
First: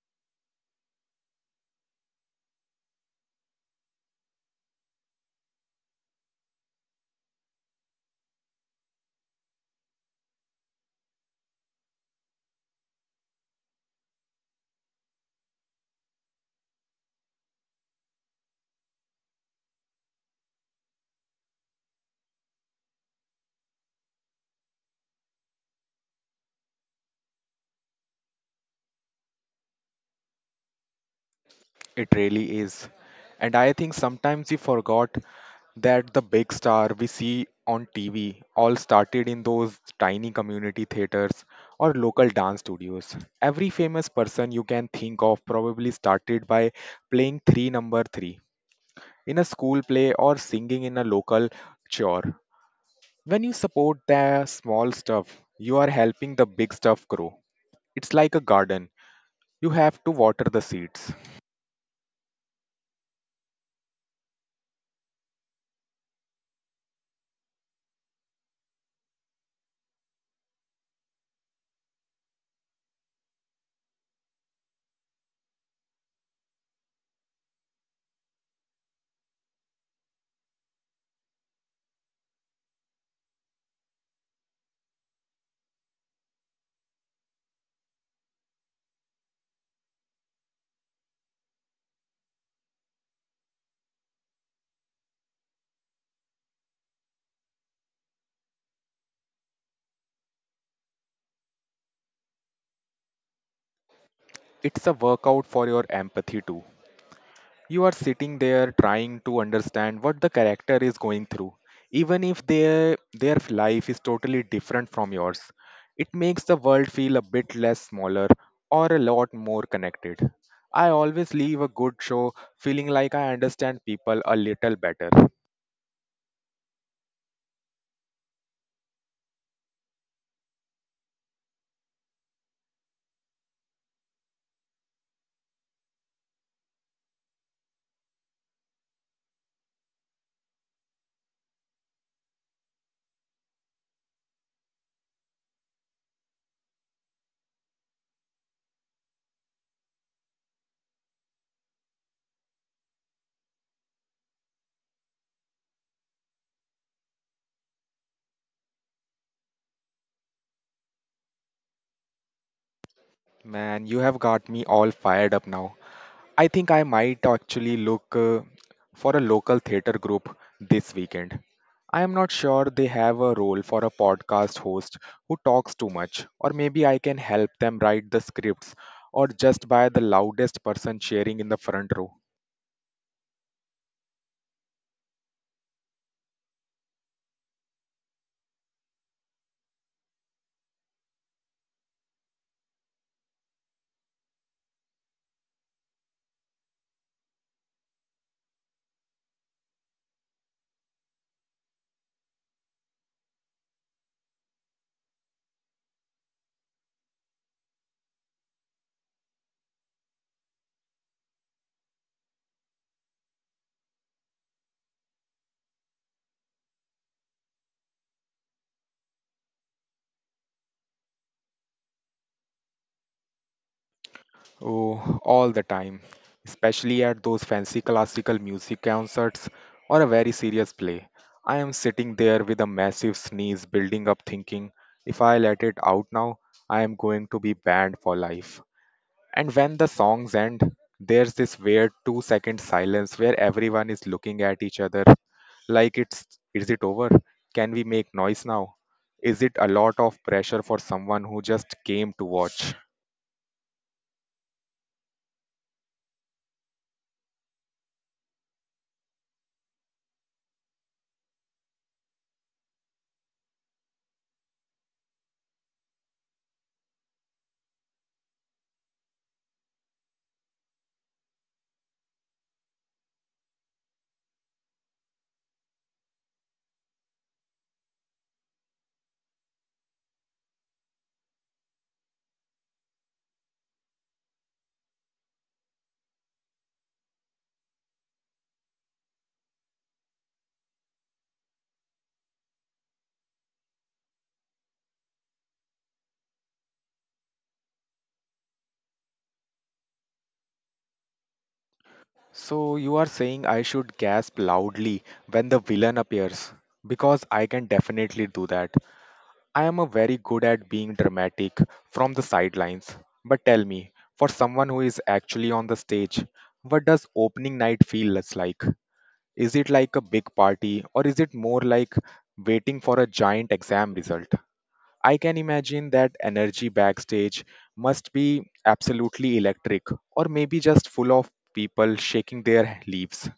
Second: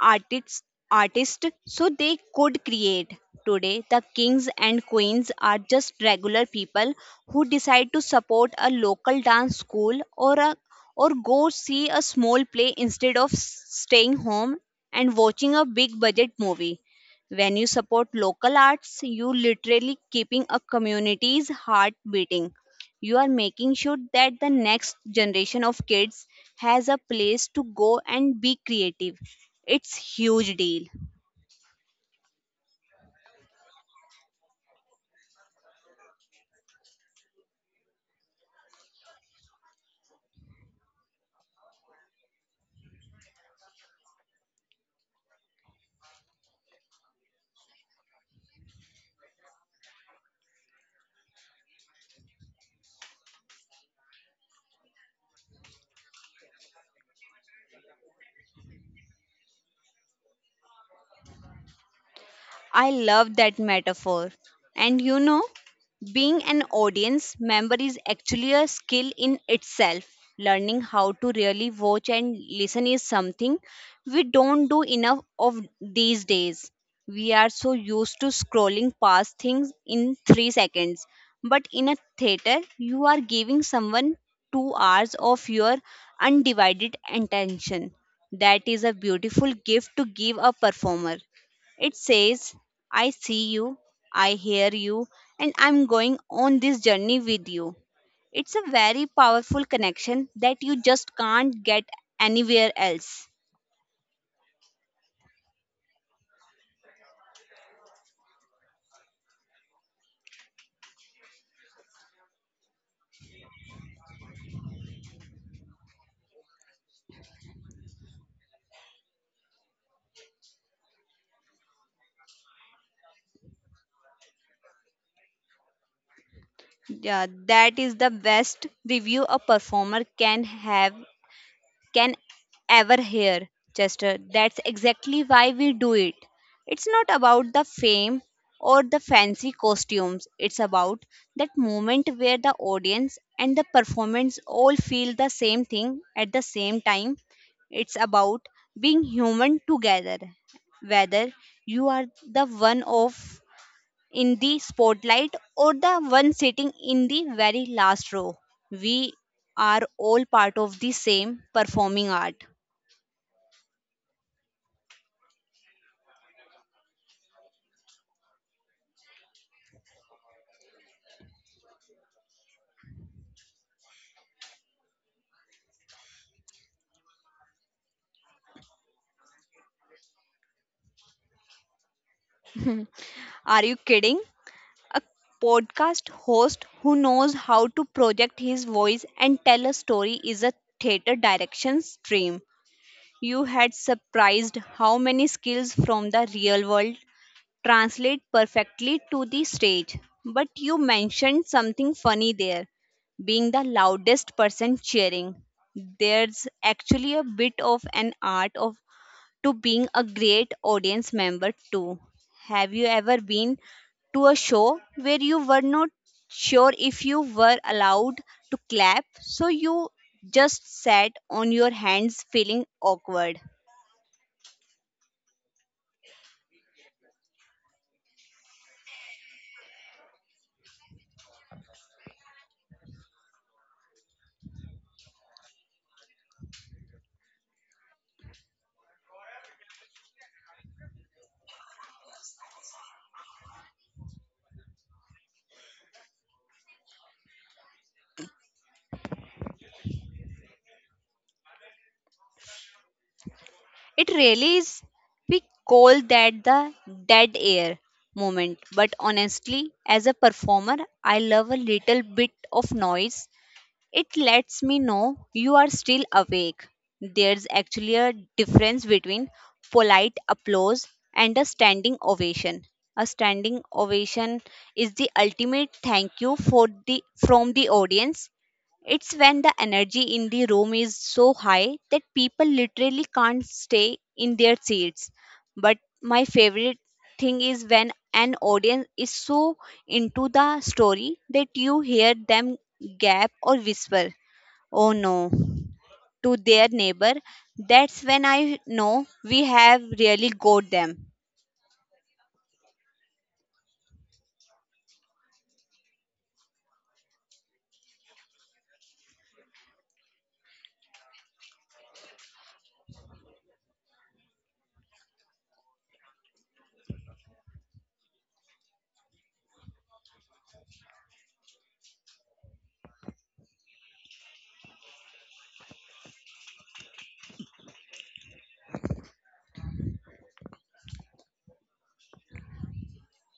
S2: artists artists so they could create. Today the kings and queens are just regular people who decide to support a local dance school, or a or go see a small play instead of staying home and watching a big budget movie. When you support local arts, you literally keeping a community's heart beating. You are making sure that the next generation of kids has a place to go and be creative. It's huge deal.
S1: It really is. And I think sometimes we forgot that the big star we see on TV all started in those tiny community theaters or local dance studios. Every famous person you can think of probably started by playing three number three in a school play or singing in a local chore. When you support the small stuff, you are helping the big stuff grow. It's like a garden, you have to water the seeds.
S2: I love that metaphor. And you know, being an audience member is actually a skill in itself. Learning how to really watch and listen is something we don't do enough of these days. We are so used to scrolling past things in 3 seconds. But in a theater, you are giving someone 2 hours of your undivided attention. That is a beautiful gift to give a performer. It says, I see you, I hear you, and I'm going on this journey with you. It's a very powerful connection that you just can't get anywhere else.
S1: It's a workout for your empathy too. You are sitting there trying to understand what the character is going through, even if their life is totally different from yours. It makes the world feel a bit less smaller or a lot more connected. I always leave a good show feeling like I understand people a little better.
S2: Yeah, that is the best review a performer can ever hear, Chester. That's exactly why we do it. It's not about the fame or the fancy costumes, it's about that moment where the audience and the performance all feel the same thing at the same time. It's about being human together, whether you are the one of in the spotlight or the one sitting in the very last row. We are all part of the same performing art.
S1: Man, you have got me all fired up now. I think I might actually look for a local theater group this weekend. I am not sure they have a role for a podcast host who talks too much, or maybe I can help them write the scripts, or just by the loudest person cheering in the front row.
S2: Are you kidding? A podcast host who knows how to project his voice and tell a story is a theater direction's dream. You had surprised how many skills from the real world translate perfectly to the stage. But you mentioned something funny there, being the loudest person cheering. There's actually a bit of an art of to being a great audience member too. Have you ever been to a show where you were not sure if you were allowed to clap, so you just sat on your hands feeling awkward?
S1: Oh, all the time, especially at those fancy classical music concerts or a very serious play. I am sitting there with a massive sneeze building up, thinking if I let it out now, I am going to be banned for life. And when the songs end, there's this weird 2-second silence where everyone is looking at each other like it's is it over? Can we make noise now? Is it a lot of pressure for someone who just came to watch?
S2: It really is. We call that the dead air moment. But honestly, as a performer, I love a little bit of noise. It lets me know you are still awake. There's actually a difference between polite applause and a standing ovation. A standing ovation is the ultimate thank you for the from the audience. It's when the energy in the room is so high that people literally can't stay in their seats. But my favorite thing is when an audience is so into the story that you hear them gap or whisper, oh no, to their neighbor. That's when I know we have really got them.
S1: So you are saying I should gasp loudly when the villain appears because I can definitely do that. I am a very good at being dramatic from the sidelines. But tell me, for someone who is actually on the stage, what does opening night feel less like? Is it like a big party or is it more like waiting for a giant exam result? I can imagine that energy backstage must be absolutely electric or maybe just full of people shaking their leaves.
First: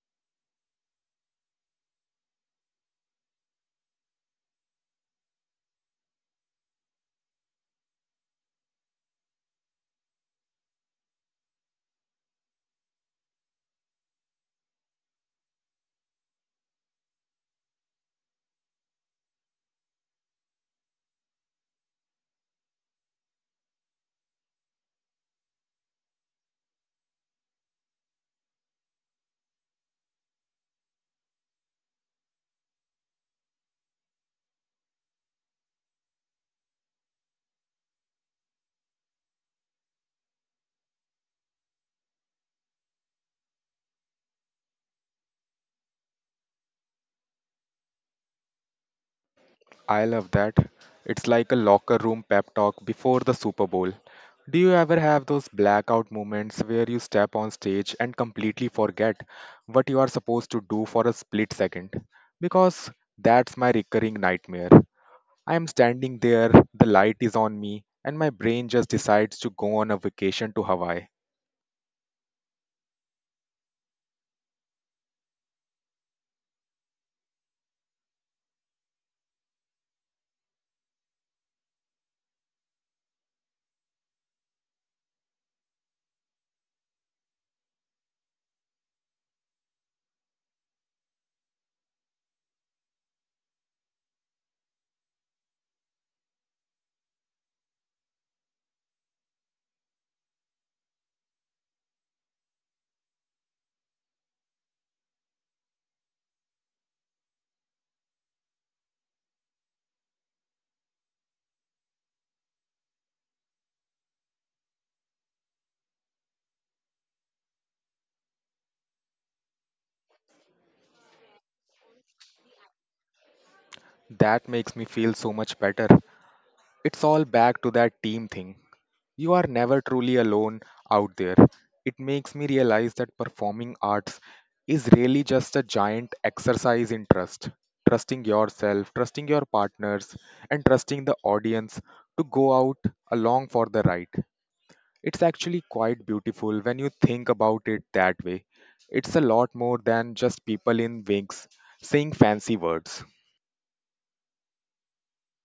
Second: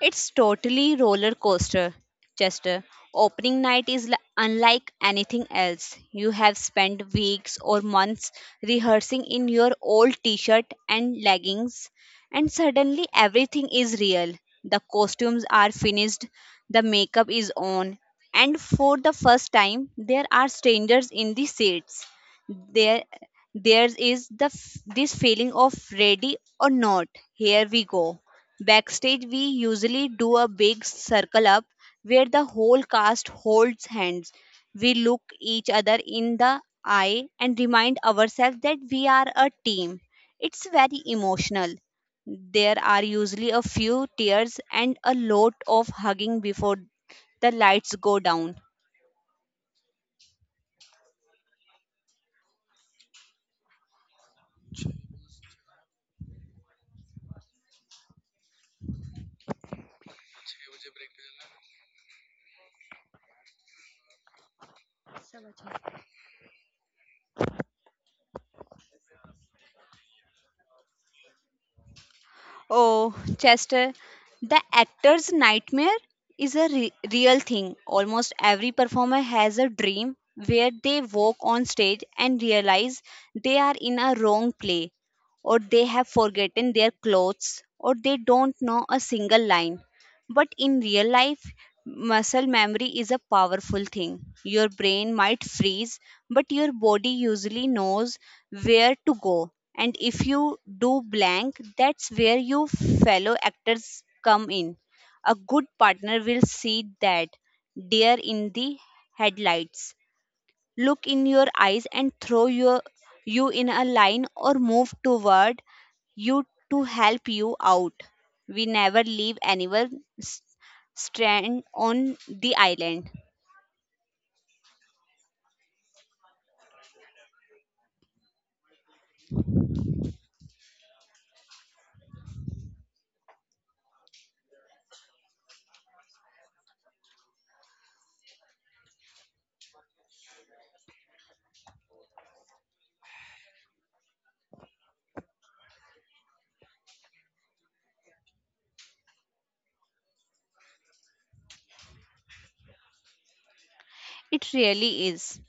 S2: It's totally roller coaster, Chester. Opening night is unlike anything else. You have spent weeks or months rehearsing in your old t shirt and leggings, and suddenly everything is real. The costumes are finished, the makeup is on, and for the first time, there are strangers in the seats. There, there is the f- This feeling of ready or not. Here we go. Backstage, we usually do a big circle up where the whole cast holds hands. We look each other in the eye and remind ourselves that we are a team. It's very emotional. There are usually a few tears and a lot of hugging before the lights go down.
S1: I love that. It's like a locker room pep talk before the Super Bowl. Do you ever have those blackout moments where you step on stage and completely forget what you are supposed to do for a split second? Because that's my recurring nightmare. I'm standing there, the light is on me, and my brain just decides to go on a vacation to Hawaii.
S2: Oh, Chester, the actor's nightmare is a real thing. Almost every performer has a dream where they walk on stage and realize they are in a wrong play, or they have forgotten their clothes, or they don't know a single line. But in real life, muscle memory is a powerful thing. Your brain might freeze, but your body usually knows where to go. And if you do blank, that's where you fellow actors come in. A good partner will see that deer in the headlights look in your eyes and throw you in a line or move toward you to help you out. We never leave anyone strand on the island.
S1: That makes me feel so much better. It's all back to that team thing. You are never truly alone out there. It makes me realize that performing arts is really just a giant exercise in trust. Trusting yourself, trusting your partners, and trusting the audience to go out along for the ride. It's actually quite beautiful when you think about it that way. It's a lot more than just people in wigs saying fancy words.
S2: It really is.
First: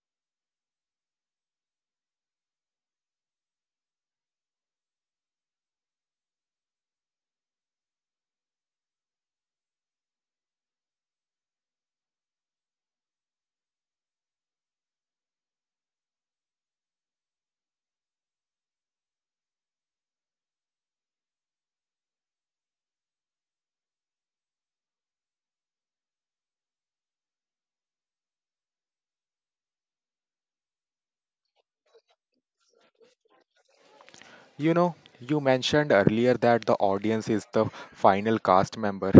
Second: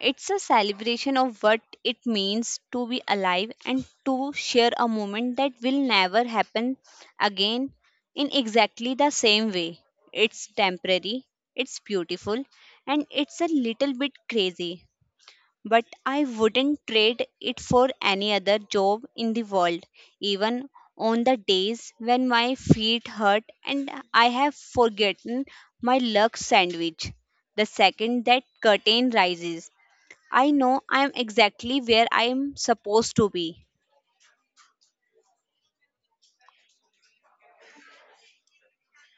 S2: It's a celebration of what it means to be alive and to share a moment that will never happen again in exactly the same way. It's temporary, it's beautiful, and it's a little bit crazy. But I wouldn't trade it for any other job in the world, even on the days when my feet hurt and I have forgotten my luck sandwich. The second that curtain rises, I know I'm exactly where I'm supposed to be.
S1: You know, you mentioned earlier that the audience is the final cast member,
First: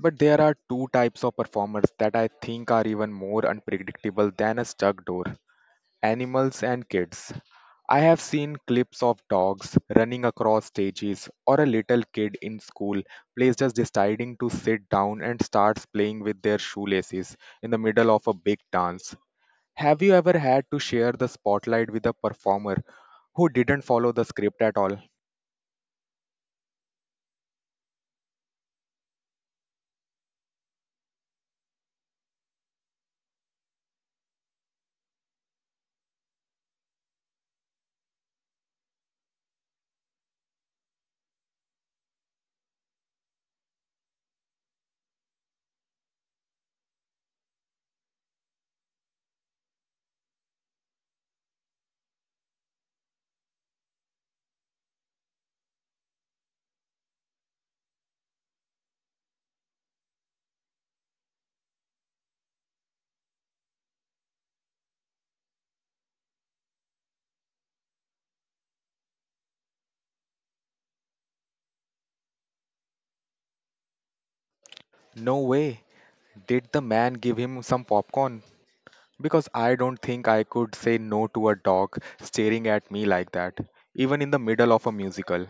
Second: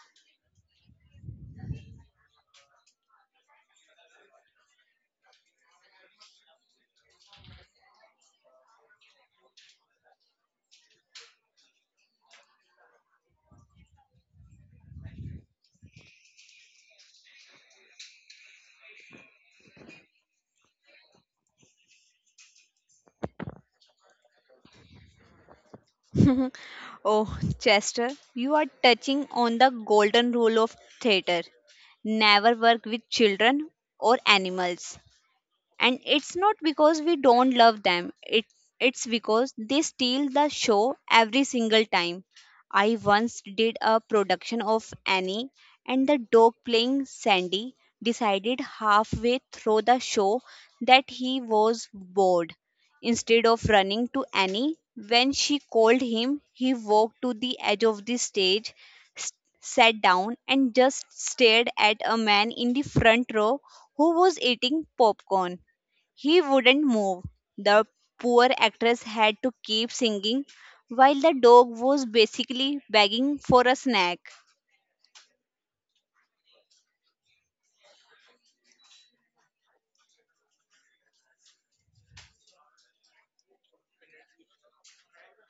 S1: but there are two types of performers that I think are even more unpredictable than a stuck door. Animals, and kids. I have seen clips of dogs running across stages or a little kid in school plays just deciding to sit down and starts playing with their shoelaces in the middle of a big dance. Have you ever had to share the spotlight with a performer who didn't follow the script at all?
S2: Oh, Chester, you are touching on the golden rule of theatre: never work with children or animals. And it's not because we don't love them, it it's because they steal the show every single time. I once did a production of Annie, and the dog playing Sandy decided halfway through the show that he was bored. Instead of running to Annie when she called him, he walked to the edge of the stage, s- sat down, and just stared at a man in the front row who was eating popcorn. He wouldn't move. The poor actress had to keep singing while the dog was basically begging for a snack.
S1: No way. Did the man give him some popcorn? Because I don't think I could say no to a dog staring at me like that, even in the middle of a musical.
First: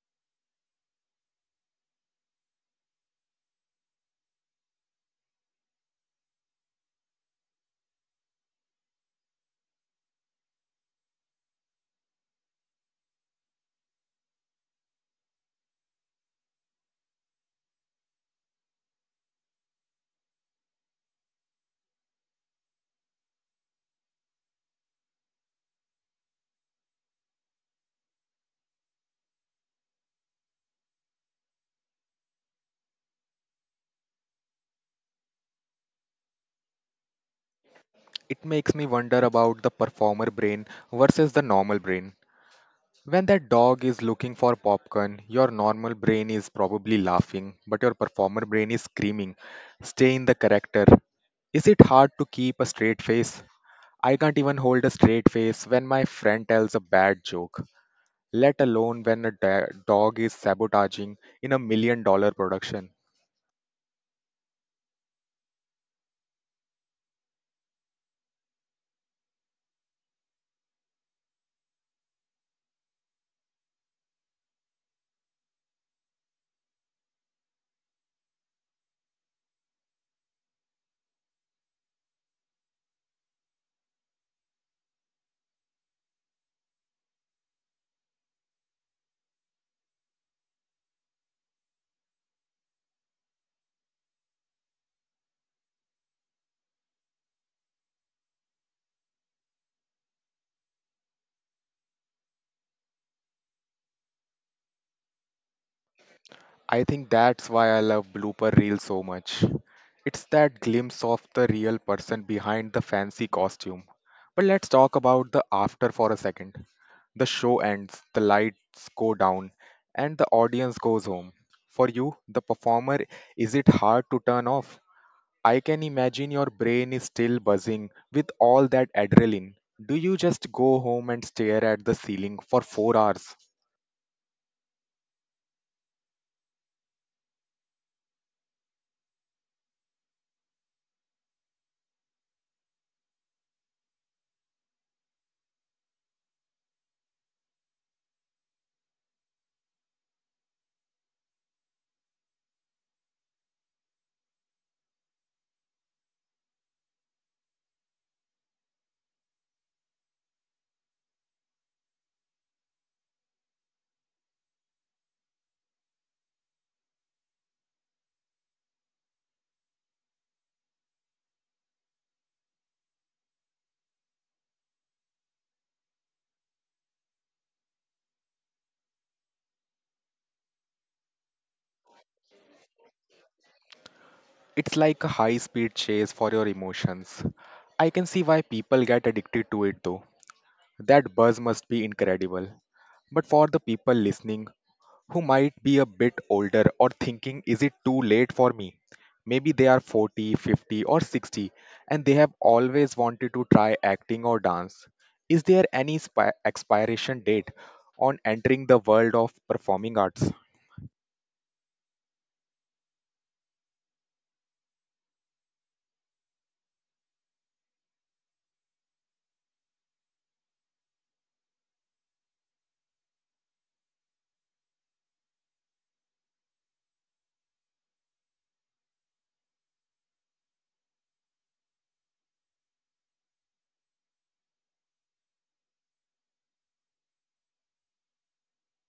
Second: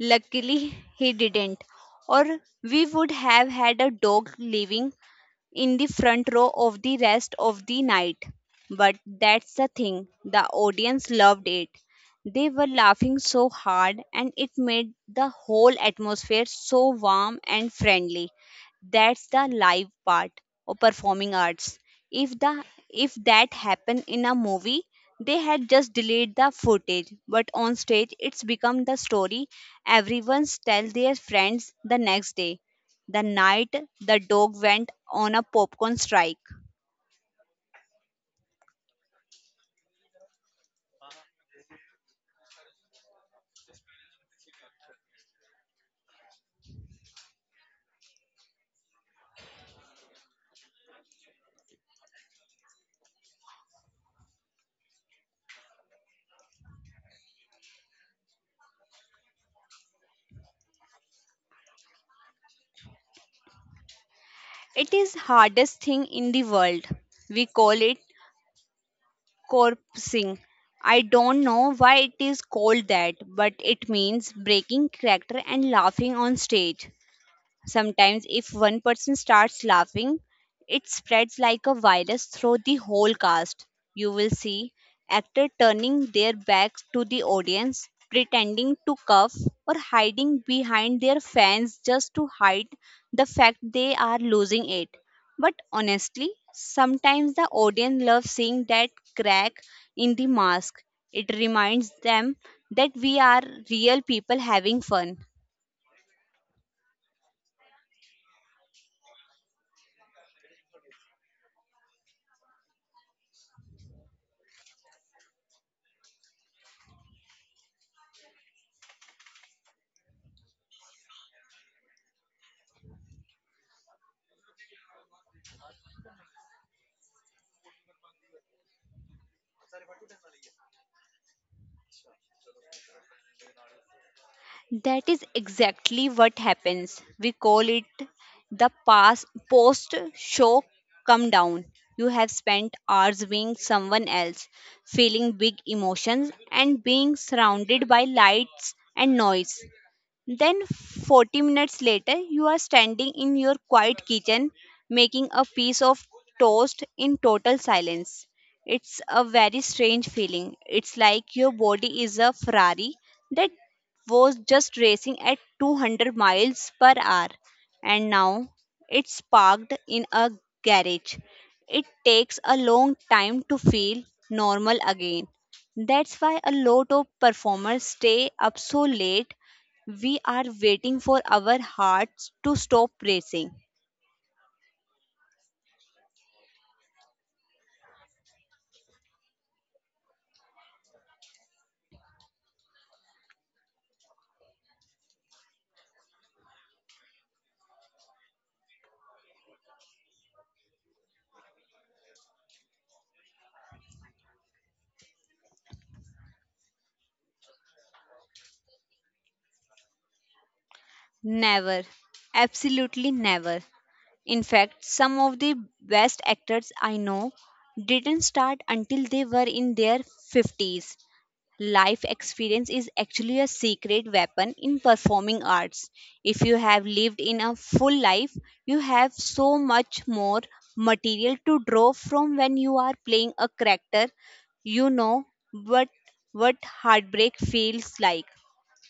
S2: Luckily, he didn't, or we would have had a dog living in the front row of the rest of the night. But that's the thing, the audience loved it. They were laughing so hard, and it made the whole atmosphere so warm and friendly. That's the live part of performing arts. If the if that happened in a movie, they had just delayed the footage, but on stage it's become the story everyone's tell their friends the next day, the night the dog went on a popcorn strike.
S1: It makes me wonder about the performer brain versus the normal brain. When that dog is looking for popcorn, your normal brain is probably laughing, but your performer brain is screaming, stay in the character. Is it hard to keep a straight face? I can't even hold a straight face when my friend tells a bad joke, let alone when a dog is sabotaging in $1 million production.
S2: It is hardest thing in the world. We call it corpsing. I don't know why it is called that, but it means breaking character and laughing on stage. Sometimes, if one person starts laughing, it spreads like a virus through the whole cast. You will see actors turning their backs to the audience, pretending to cough, or hiding behind their fans just to hide the fact they are losing it. But honestly, sometimes the audience loves seeing that crack in the mask. It reminds them that we are real people having fun.
S1: I think that's why I love blooper reels so much. It's that glimpse of the real person behind the fancy costume. But let's talk about the after for a second. The show ends, the lights go down, and the audience goes home. For you, the performer, is it hard to turn off? I can imagine your brain is still buzzing with all that adrenaline. Do you just go home and stare at the ceiling for 4 hours?
S2: That is exactly what happens. We call it the past post show come down. You have spent hours being someone else, feeling big emotions and being surrounded by lights and noise. Then, 40 minutes later, you are standing in your quiet kitchen making a piece of toast in total silence. It's a very strange feeling. It's like your body is a Ferrari that was just racing at 200 miles per hour, and now it's parked in a garage. It takes a long time to feel normal again. That's why a lot of performers stay up so late: we are waiting for our hearts to stop racing.
S1: It's like a high speed chase for your emotions. I can see why people get addicted to it though. That buzz must be incredible. But for the people listening who might be a bit older or thinking, is it too late for me? Maybe they are 40, 50, or 60 and they have always wanted to try acting or dance. Is there any expiration date on entering the world of performing arts?
S2: Never. Absolutely never. In fact, some of the best actors I know didn't start until they were in their 50s. Life experience is actually a secret weapon in performing arts. If you have lived in a full life, you have so much more material to draw from when you are playing a character. You know what what heartbreak feels like,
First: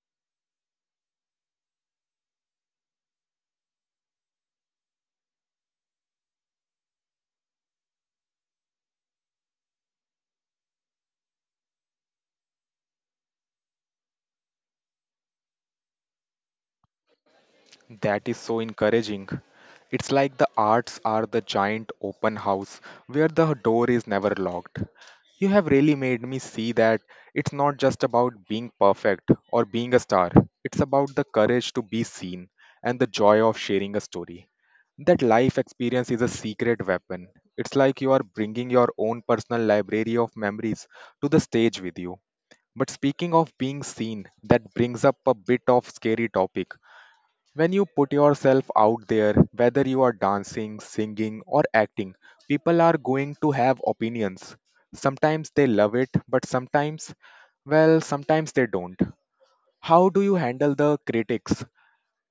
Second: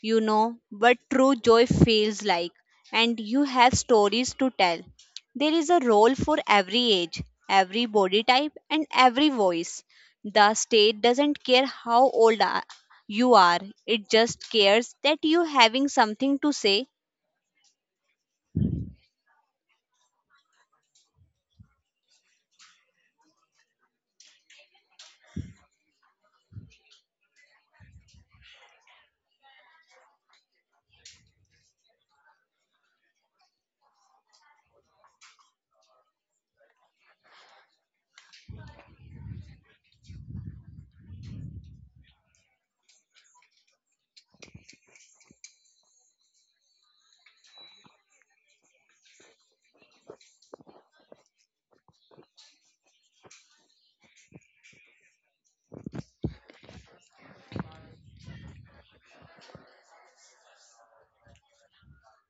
S2: you know what true joy feels like, and you have stories to tell. There is a role for every age, every body type, and every voice. The state doesn't care how old you are, it just cares that you having something to say.
S1: That is so encouraging. It's like the arts are the giant open house where the door is never locked. You have really made me see that it's not just about being perfect or being a star, it's about the courage to be seen and the joy of sharing a story. That life experience is a secret weapon. It's like you are bringing your own personal library of memories to the stage with you. But speaking of being seen, that brings up a bit of scary topic when you put yourself out there, whether you are dancing, singing, or acting, people are going to have opinions. Sometimes they love it, but sometimes, well, sometimes they don't. How do you handle the critics?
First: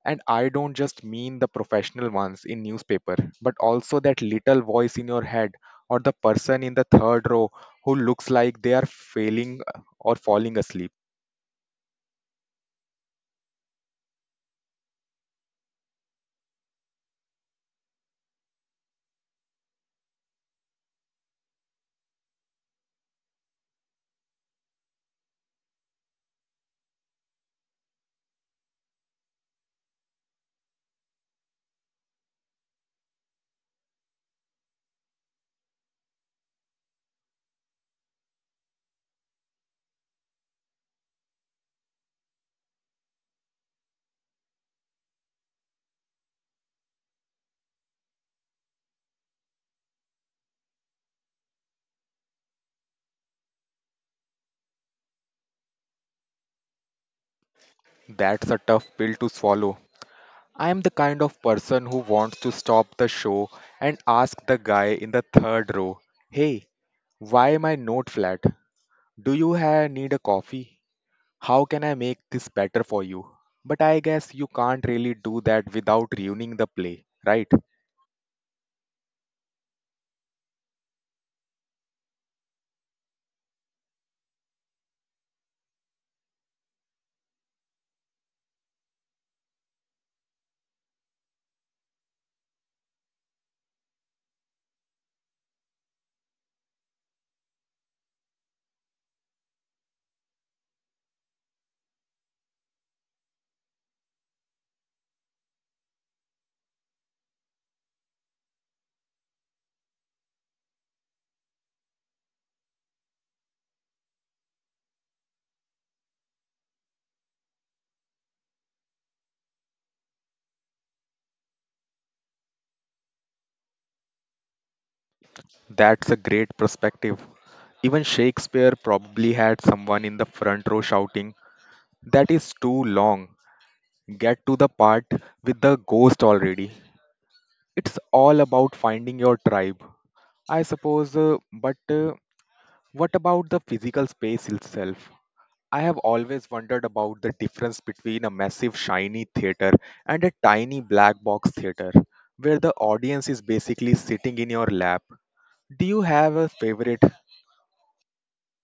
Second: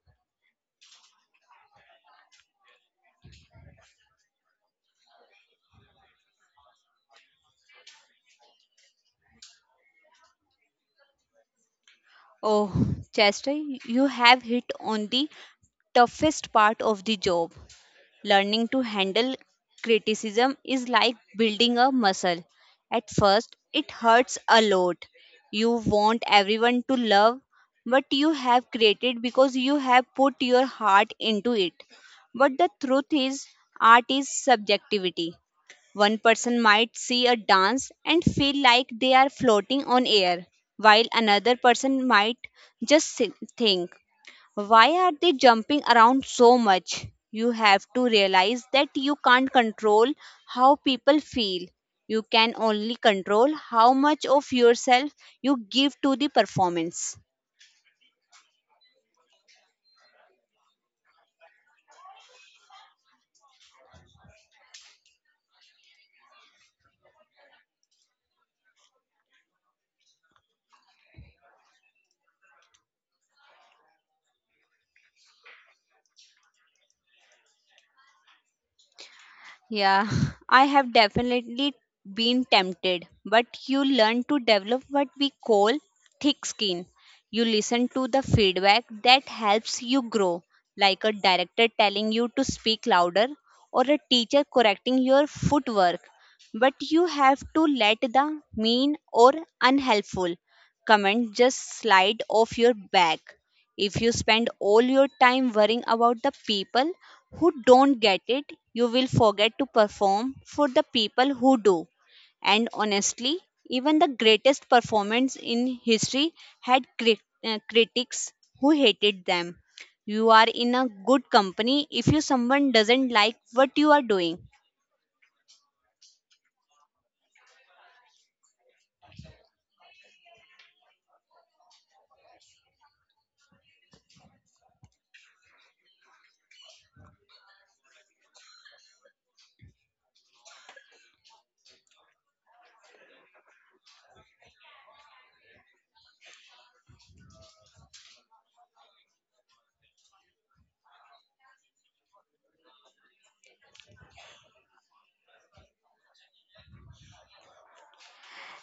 S1: And I don't just mean the professional ones in newspaper, but also that little voice in your head or the person in the third row who looks like they are failing or falling asleep.
S2: Oh, Chester, you have hit on the toughest part of the job. Learning to handle criticism is like building a muscle. At first, it hurts a lot. You want everyone to love what you have created because you have put your heart into it. But the truth is, art is subjectivity. One person might see a dance and feel like they are floating on air, while another person might think, why are they jumping around so much? You have to realize that you can't control how people feel. You can only control how much of yourself you give to the performance.
S1: That's a tough pill to swallow. I am the kind of person who wants to stop the show and ask the guy in the third row, hey, why am I not flat? Do you need a coffee? How can I make this better for you? But I guess you can't really do that without ruining the play, right?
S2: Yeah, I have definitely been tempted, but you learn to develop what we call thick skin. You listen to the feedback that helps you grow, like a director telling you to speak louder or a teacher correcting your footwork. But you have to let the mean or unhelpful comment just slide off your back. If you spend all your time worrying about the people who don't get it, you will forget to perform for the people who do. And honestly, even the greatest performance in history had critics who hated them. You are in a good company if you someone doesn't like what you are doing.
S1: That's a great perspective. Even Shakespeare probably had someone in the front row shouting, "That is too long. Get to the part with the ghost already." It's all about finding your tribe. I suppose, but what about the physical space itself? I have always wondered about the difference between a massive shiny theater and a tiny black box theater where the audience is basically sitting in your lap. Do you have a favorite,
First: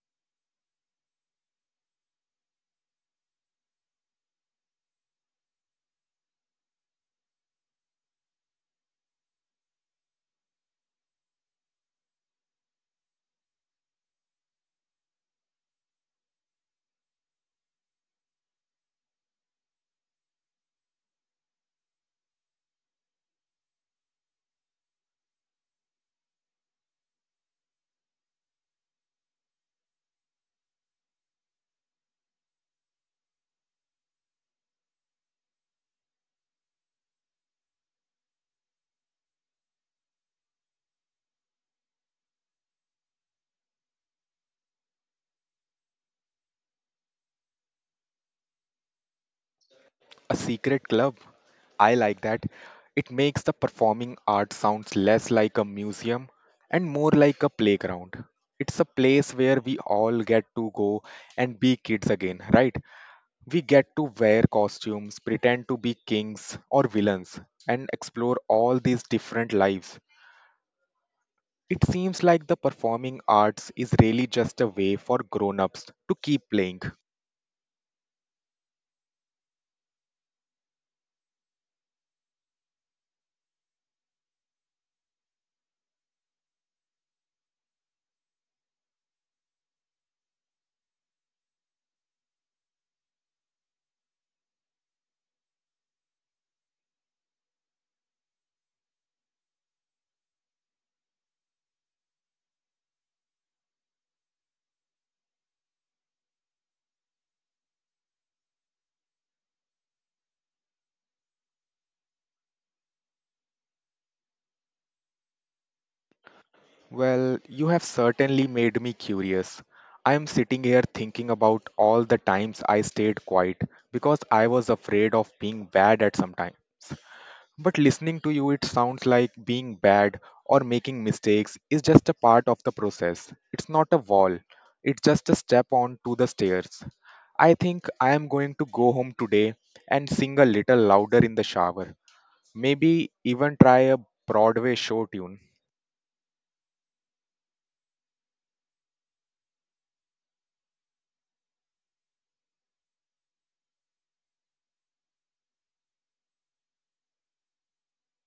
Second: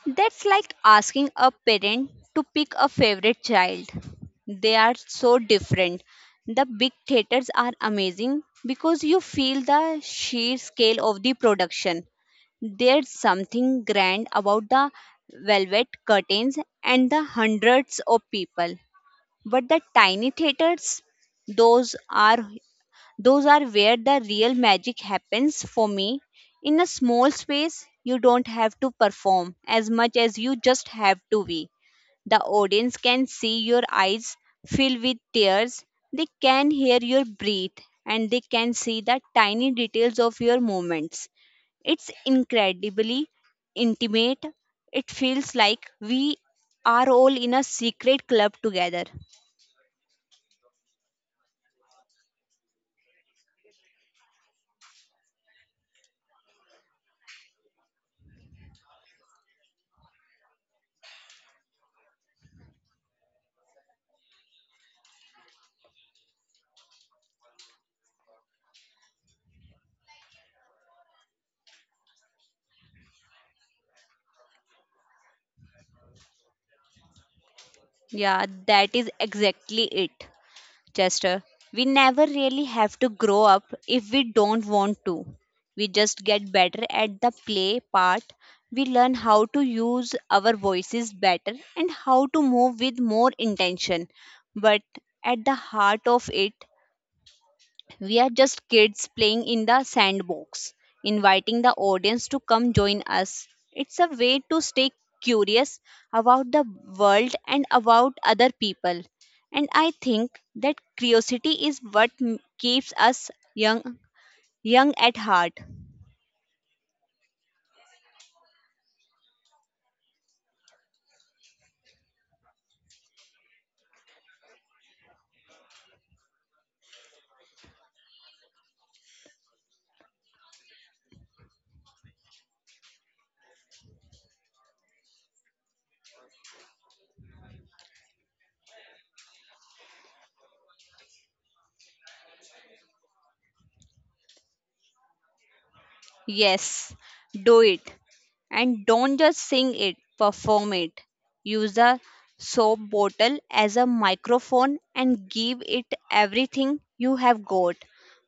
S2: That's like asking a parent to pick a favorite child. They are so different. The big theaters are amazing because you feel the sheer scale of the production. There's something grand about the velvet curtains and the hundreds of people. But the tiny theaters, those are those are where the real magic happens for me. In a small space, you don't have to perform as much as you just have to be. The audience can see your eyes fill with tears, they can hear your breath, and they can see the tiny details of your movements. It's incredibly intimate. It feels like we are all in a secret club together.
S1: a secret club? I like that. It makes the performing arts sounds less like a museum and more like a playground. It's a place where we all get to go and be kids again, right? We get to wear costumes, pretend to be kings or villains, and explore all these different lives. It seems like the performing arts is really just a way for grown ups to keep playing.
S2: Yeah, that is exactly it. Chester, we never really have to grow up if we don't want to. We just get better at the play part. We learn how to use our voices better and how to move with more intention. But at the heart of it, we are just kids playing in the sandbox, inviting the audience to come join us. It's a way to stay curious about the world and about other people. And I think that curiosity is what keeps us young at heart.
S1: Well, you have certainly made me curious. I am sitting here thinking about all the times I stayed quiet because I was afraid of being bad at some time. But listening to you, it sounds like being bad or making mistakes is just a part of the process. It's not a wall, it's just a step on to the stairs. I think I am going to go home today and sing a little louder in the shower. Maybe even try a Broadway show tune.
S2: Yes, do it. And don't just sing it, perform it. Use a soap bottle as a microphone and give it everything you have got.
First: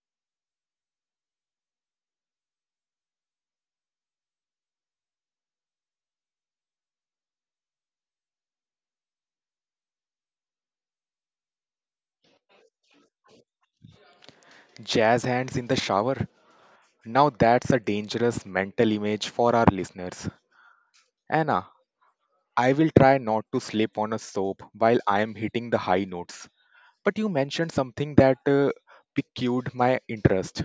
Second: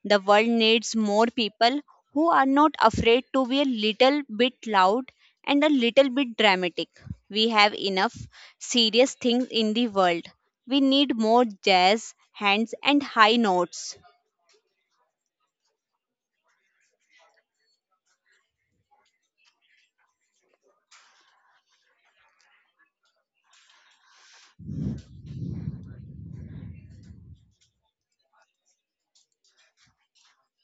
S2: The world needs more people who are not afraid to be a little bit loud and a little bit dramatic. We have enough serious things in the world. We need more jazz, hands, and high notes.
S1: Jazz hands in the shower. Now that's a dangerous mental image for our listeners. Anna, I will try not to slip on a soap while I am hitting the high notes. But you mentioned something that piqued my interest.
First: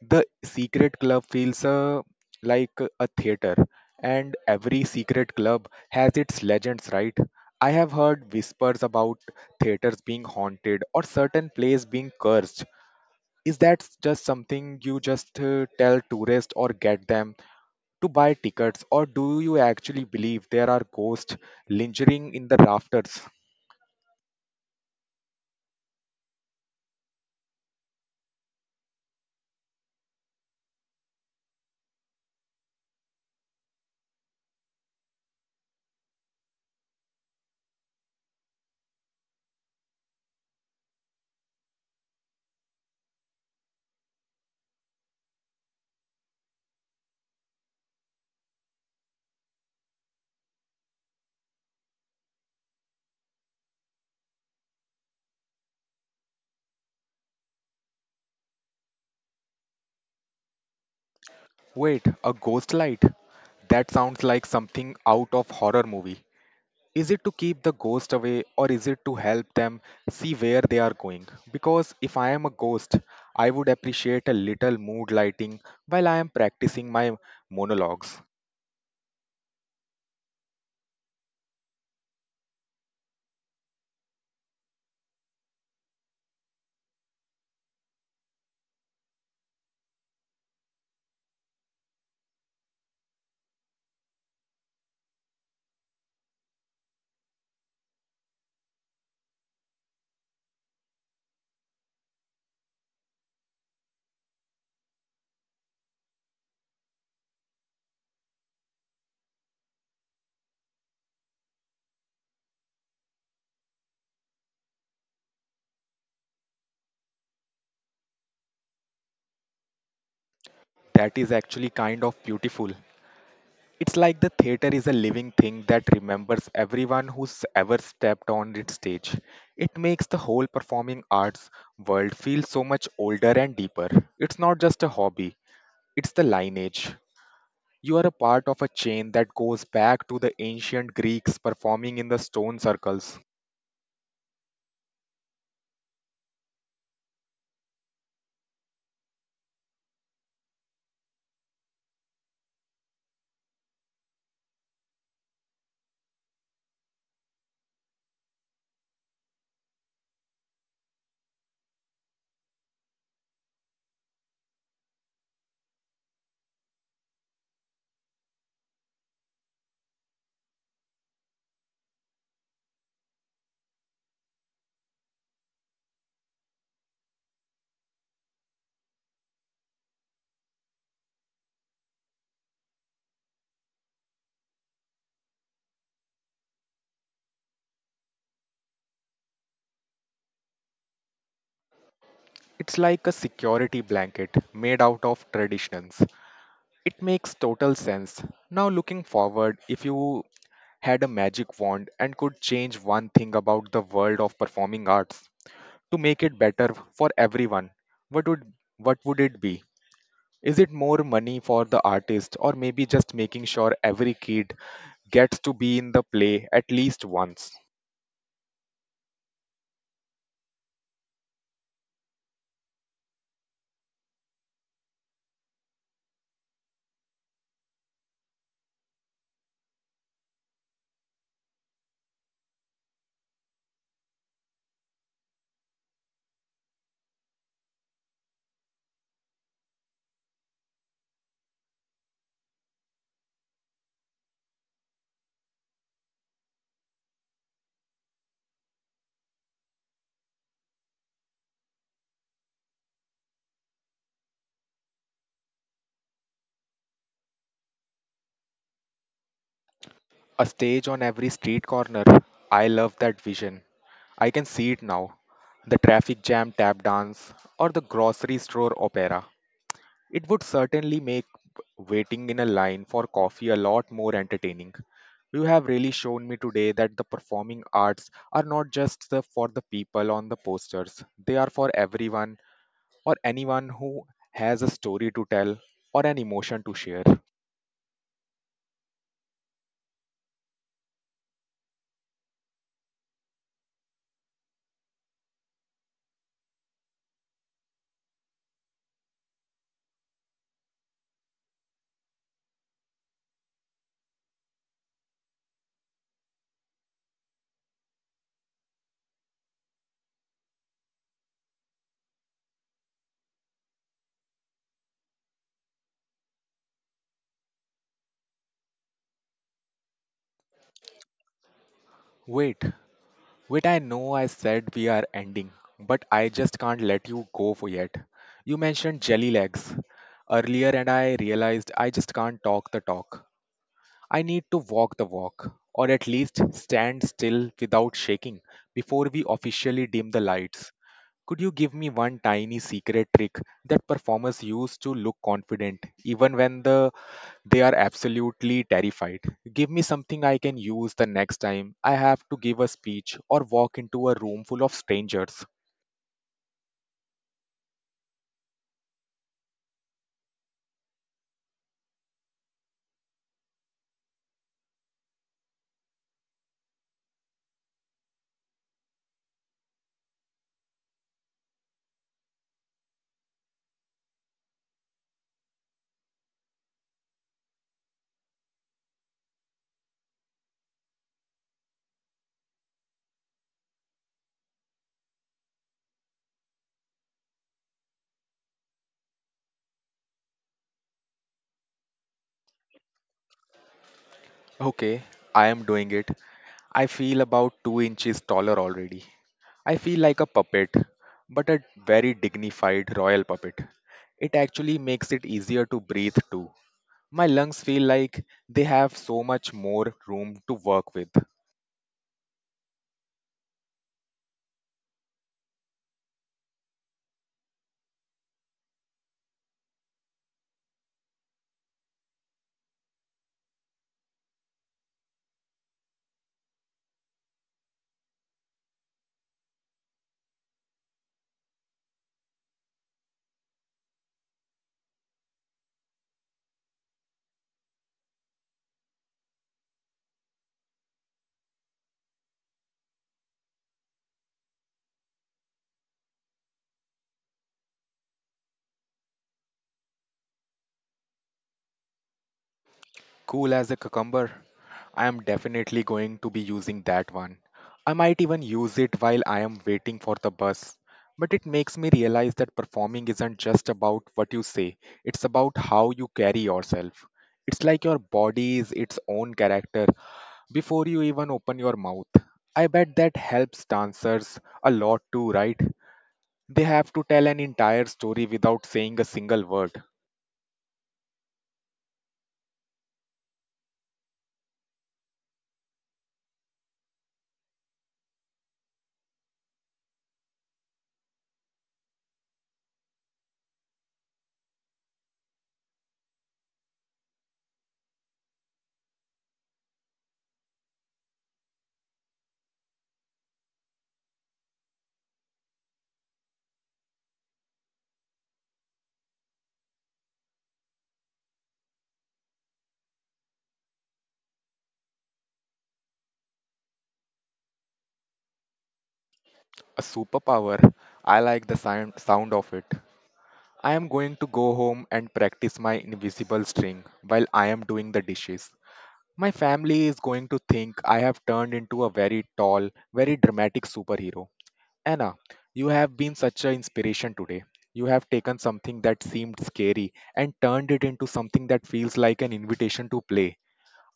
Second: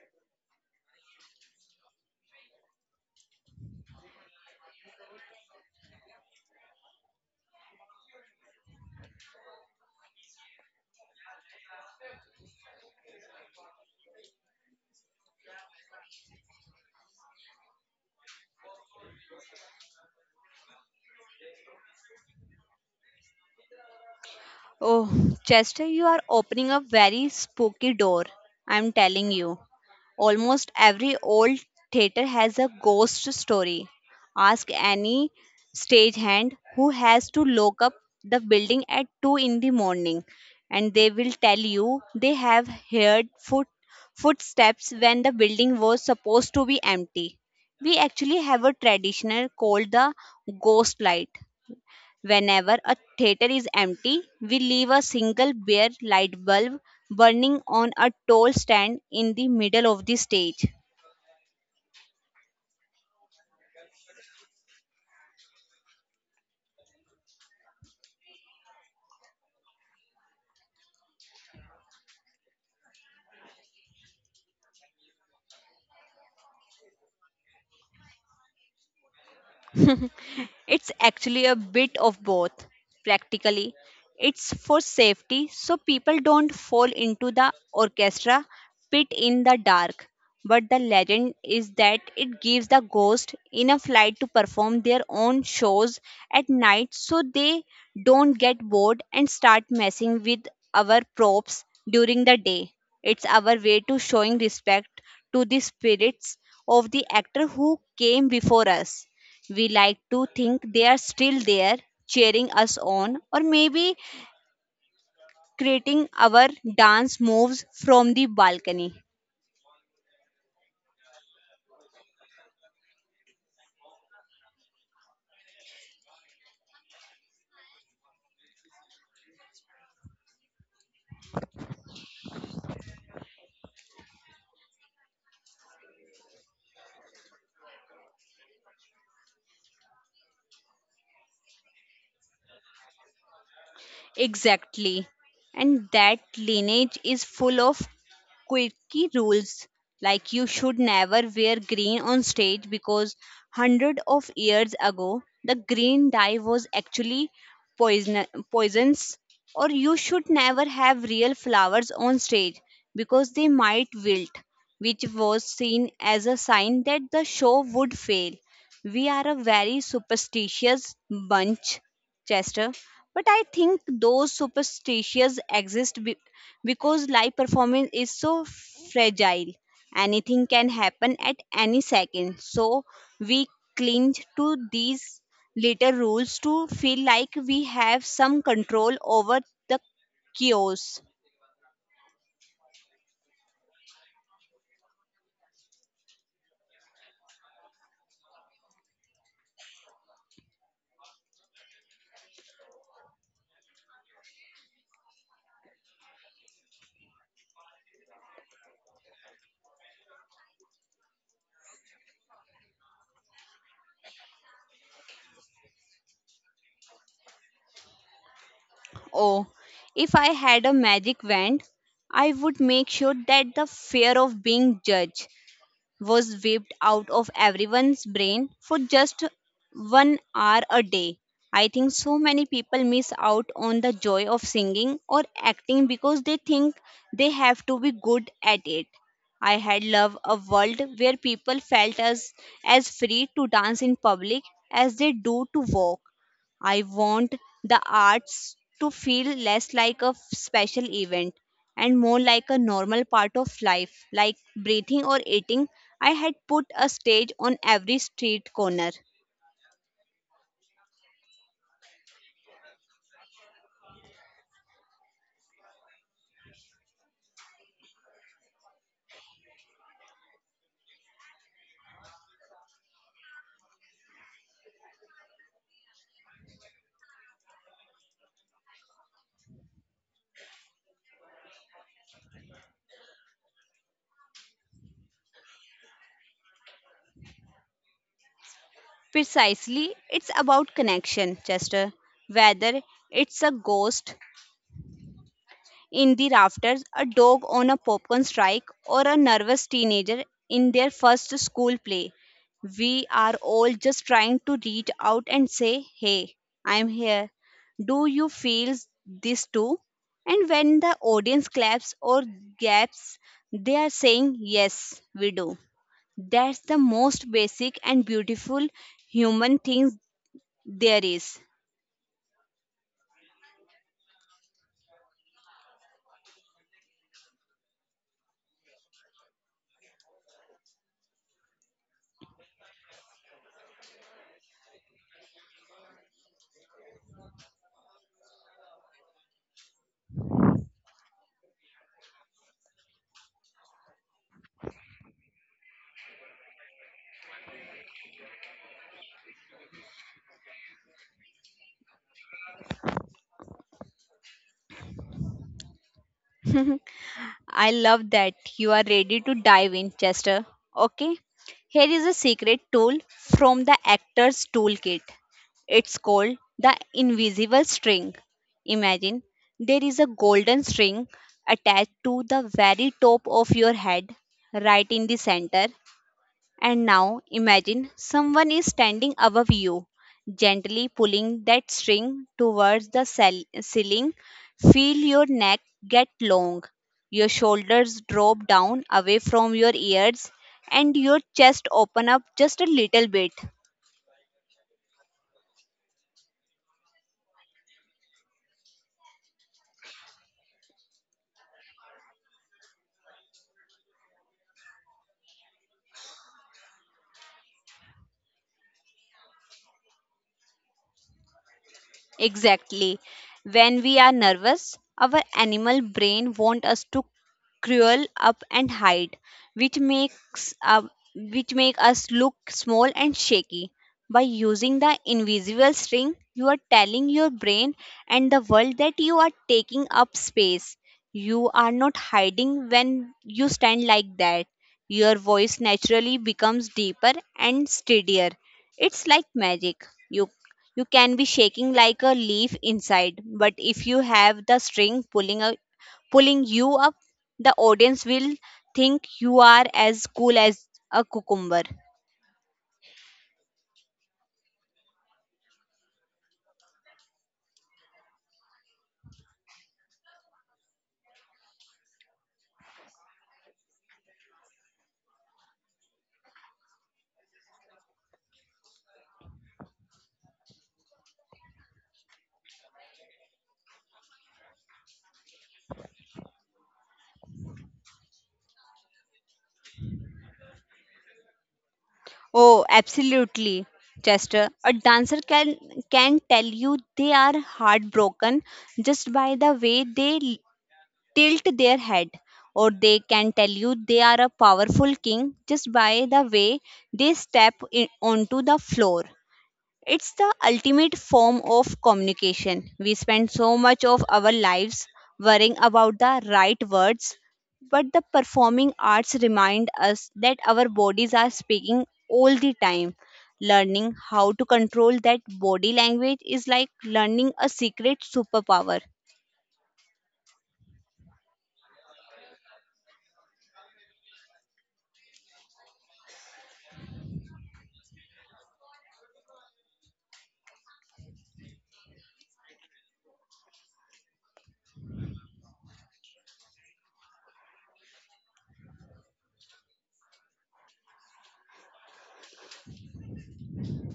S1: The secret club feels like a theater, and every secret club has its legends, right? I have heard whispers about theaters being haunted or certain plays being cursed. Is that just something you just tell tourists or get them to buy tickets, or do you actually believe there are ghosts lingering in the rafters?
S2: Oh, Chester, you are opening a very spooky door. I'm telling you. Almost every old theater has a ghost story. Ask any stagehand who has to lock up the building at 2 in the morning, and they will tell you they have heard footsteps when the building was supposed to be empty. We actually have a traditional called the ghost light. Whenever a theater is empty, we leave a single bare light bulb burning on a tall stand in the middle of the stage.
S1: Wait, a ghost light? That sounds like something out of horror movie. Is it to keep the ghost away or is it to help them see where they are going? Because if I am a ghost, I would appreciate a little mood lighting while I am practicing my monologues.
S2: It's actually a bit of both. Practically, it's for safety, so people don't fall into the orchestra pit in the dark. But the legend is that it gives the ghost enough light to perform their own shows at night, so they don't get bored and start messing with our props during the day. It's our way to showing respect to the spirits of the actor who came before us. We like to think they are still there, cheering us on, or maybe creating our dance moves from the balcony.
S1: That is actually kind of beautiful. It's like the theater is a living thing that remembers everyone who's ever stepped on its stage. It makes the whole performing arts world feel so much older and deeper. It's not just a hobby, it's the lineage. You are a part of a chain that goes back to the ancient Greeks performing in the stone circles.
S2: Exactly. And that lineage is full of quirky rules. Like you should never wear green on stage because hundred of years ago the green dye was actually poison poisons. Or you should never have real flowers on stage because they might wilt, which was seen as a sign that the show would fail. We are a very superstitious bunch, Chester, but I think those superstitions exist because live performance is so fragile. Anything can happen at any second. So we cling to these little rules to feel like we have some control over the chaos.
S1: It's like a security blanket made out of traditions. It makes total sense. Now, looking forward, if you had a magic wand and could change one thing about the world of performing arts to make it better for everyone, what would what would it be? Is it more money for the artist or maybe just making sure every kid gets to be in the play at least once?
S2: Oh, if I had a magic wand, I would make sure that the fear of being judged was wiped out of everyone's brain for just 1 hour a day. I think so many people miss out on the joy of singing or acting because they think they have to be good at it. I had loved a world where people felt as free to dance in public as they do to walk. I want the arts to feel less like a special event and more like a normal part of life, like breathing or eating. I had put a stage on every street corner.
S1: A stage on every street corner. I love that vision. I can see it now. The traffic jam tap dance or the grocery store opera. It would certainly make waiting in a line for coffee a lot more entertaining. You have really shown me today that the performing arts are not just the, for the people on the posters, they are for everyone or anyone who has a story to tell or an emotion to share.
S2: Precisely, it's about connection, Chester. Whether it's a ghost in the rafters, a dog on a popcorn strike, or a nervous teenager in their first school play. We are all just trying to reach out and say, Hey, I'm here. Do you feel this too? And when the audience claps or gasps, they are saying, Yes, we do. That's the most basic and beautiful human thing there is.
S1: Wait, wait, I know I said we are ending, but I just can't let you go for yet. You mentioned jelly legs earlier, and I realized I just can't talk the talk. I need to walk the walk, or at least stand still without shaking before we officially dim the lights. Could you give me one tiny secret trick that performers use to look confident even when the they are absolutely terrified? Give me something I can use the next time I have to give a speech or walk into a room full of strangers.
S2: I love that you are ready to dive in, Chester. Okay, here is a secret tool from the actor's toolkit. It's called the invisible string. Imagine there is a golden string attached to the very top of your head, right in the center. And now imagine someone is standing above you, gently pulling that string towards the ceiling. Feel your neck get long, your shoulders drop down away from your ears, and your chest open up just a little bit.
S1: Okay, I am doing it. I feel about 2 inches taller already. I feel like a puppet, but a very dignified royal puppet. It actually makes it easier to breathe too. My lungs feel like they have so much more room to work with.
S2: Exactly. When we are nervous, our animal brain wants us to curl up and hide, which make us look small and shaky. By using the invisible string, you are telling your brain and the world that you are taking up space. You are not hiding when you stand like that. Your voice naturally becomes deeper and steadier. It's like magic. You can be shaking like a leaf inside, but if you have the string pulling you up, the audience will think you are as cool as a cucumber.
S1: Cool as a cucumber. I am definitely going to be using that one. I might even use it while I am waiting for the bus. But it makes me realize that performing isn't just about what you say, it's about how you carry yourself. It's like your body is its own character before you even open your mouth. I bet that helps dancers a lot too, right? They have to tell an entire story without saying a single word.
S2: Oh, absolutely, Chester. A dancer can tell you they are heartbroken just by the way tilt their head, or they can tell you they are a powerful king just by the way they onto the floor. It's the ultimate form of communication. We spend so much of our lives worrying about the right words, but the performing arts remind us that our bodies are speaking all the time. Learning how to control that body language is like learning a secret superpower.
S1: A superpower. I like the sound of it. I am going to go home and practice my invisible string while I am doing the dishes. My family is going to think I have turned into a very tall, very dramatic superhero. Anna, you have been such an inspiration today. You have taken something that seemed scary and turned it into something that feels like an invitation to play.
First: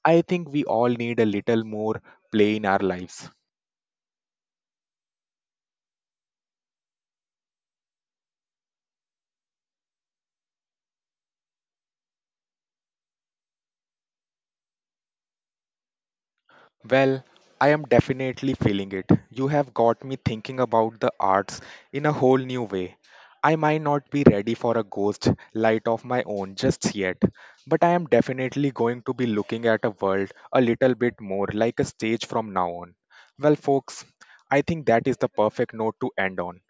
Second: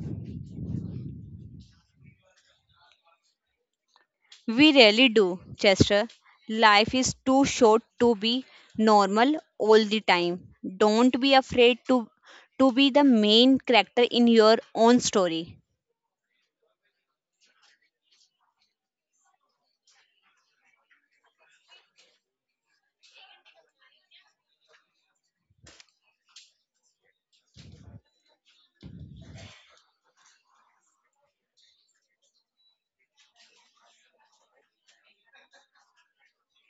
S1: I think we all need a little more play in our lives.
S2: We really do, Chester. Life is too short to be normal all the time. Don't be afraid to be the main character in your own story.
S1: Well, I am definitely feeling it. You have got me thinking about the arts in a whole new way. I might not be ready for a ghost light of my own just yet, but I am definitely going to be looking at a world a little bit more like a stage from now on. Well, folks, I think that is the perfect note to end on.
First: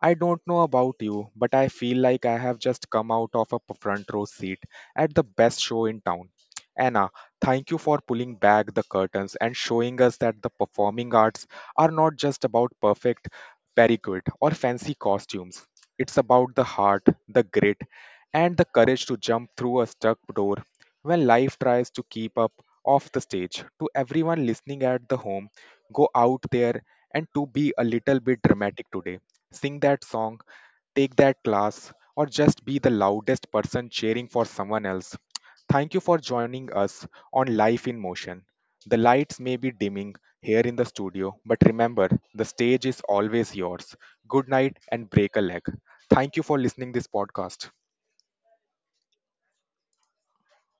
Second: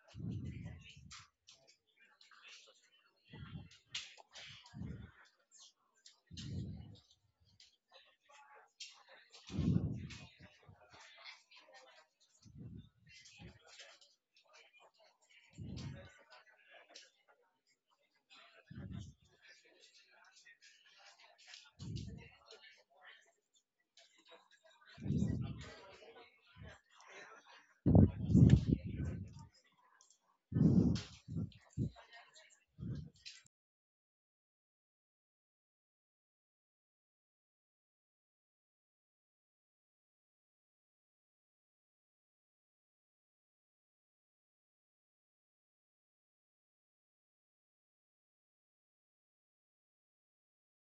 S1: I don't know about you, but I feel like I have just come out of a front row seat at the best show in town. Anna, thank you for pulling back the curtains and showing us that the performing arts are not just about perfect periquet or fancy costumes. It's about the heart, the grit, and the courage to jump through a stuck door when life tries to keep up off the stage. To everyone listening at the home, go out there and to be a little bit dramatic today, sing that song, take that class, or just be the loudest person cheering for someone else. Thank you for joining us on Life in Motion. The lights may be dimming here in the studio, but remember, the stage is always yours. Good night and break a leg. Thank you for listening this podcast.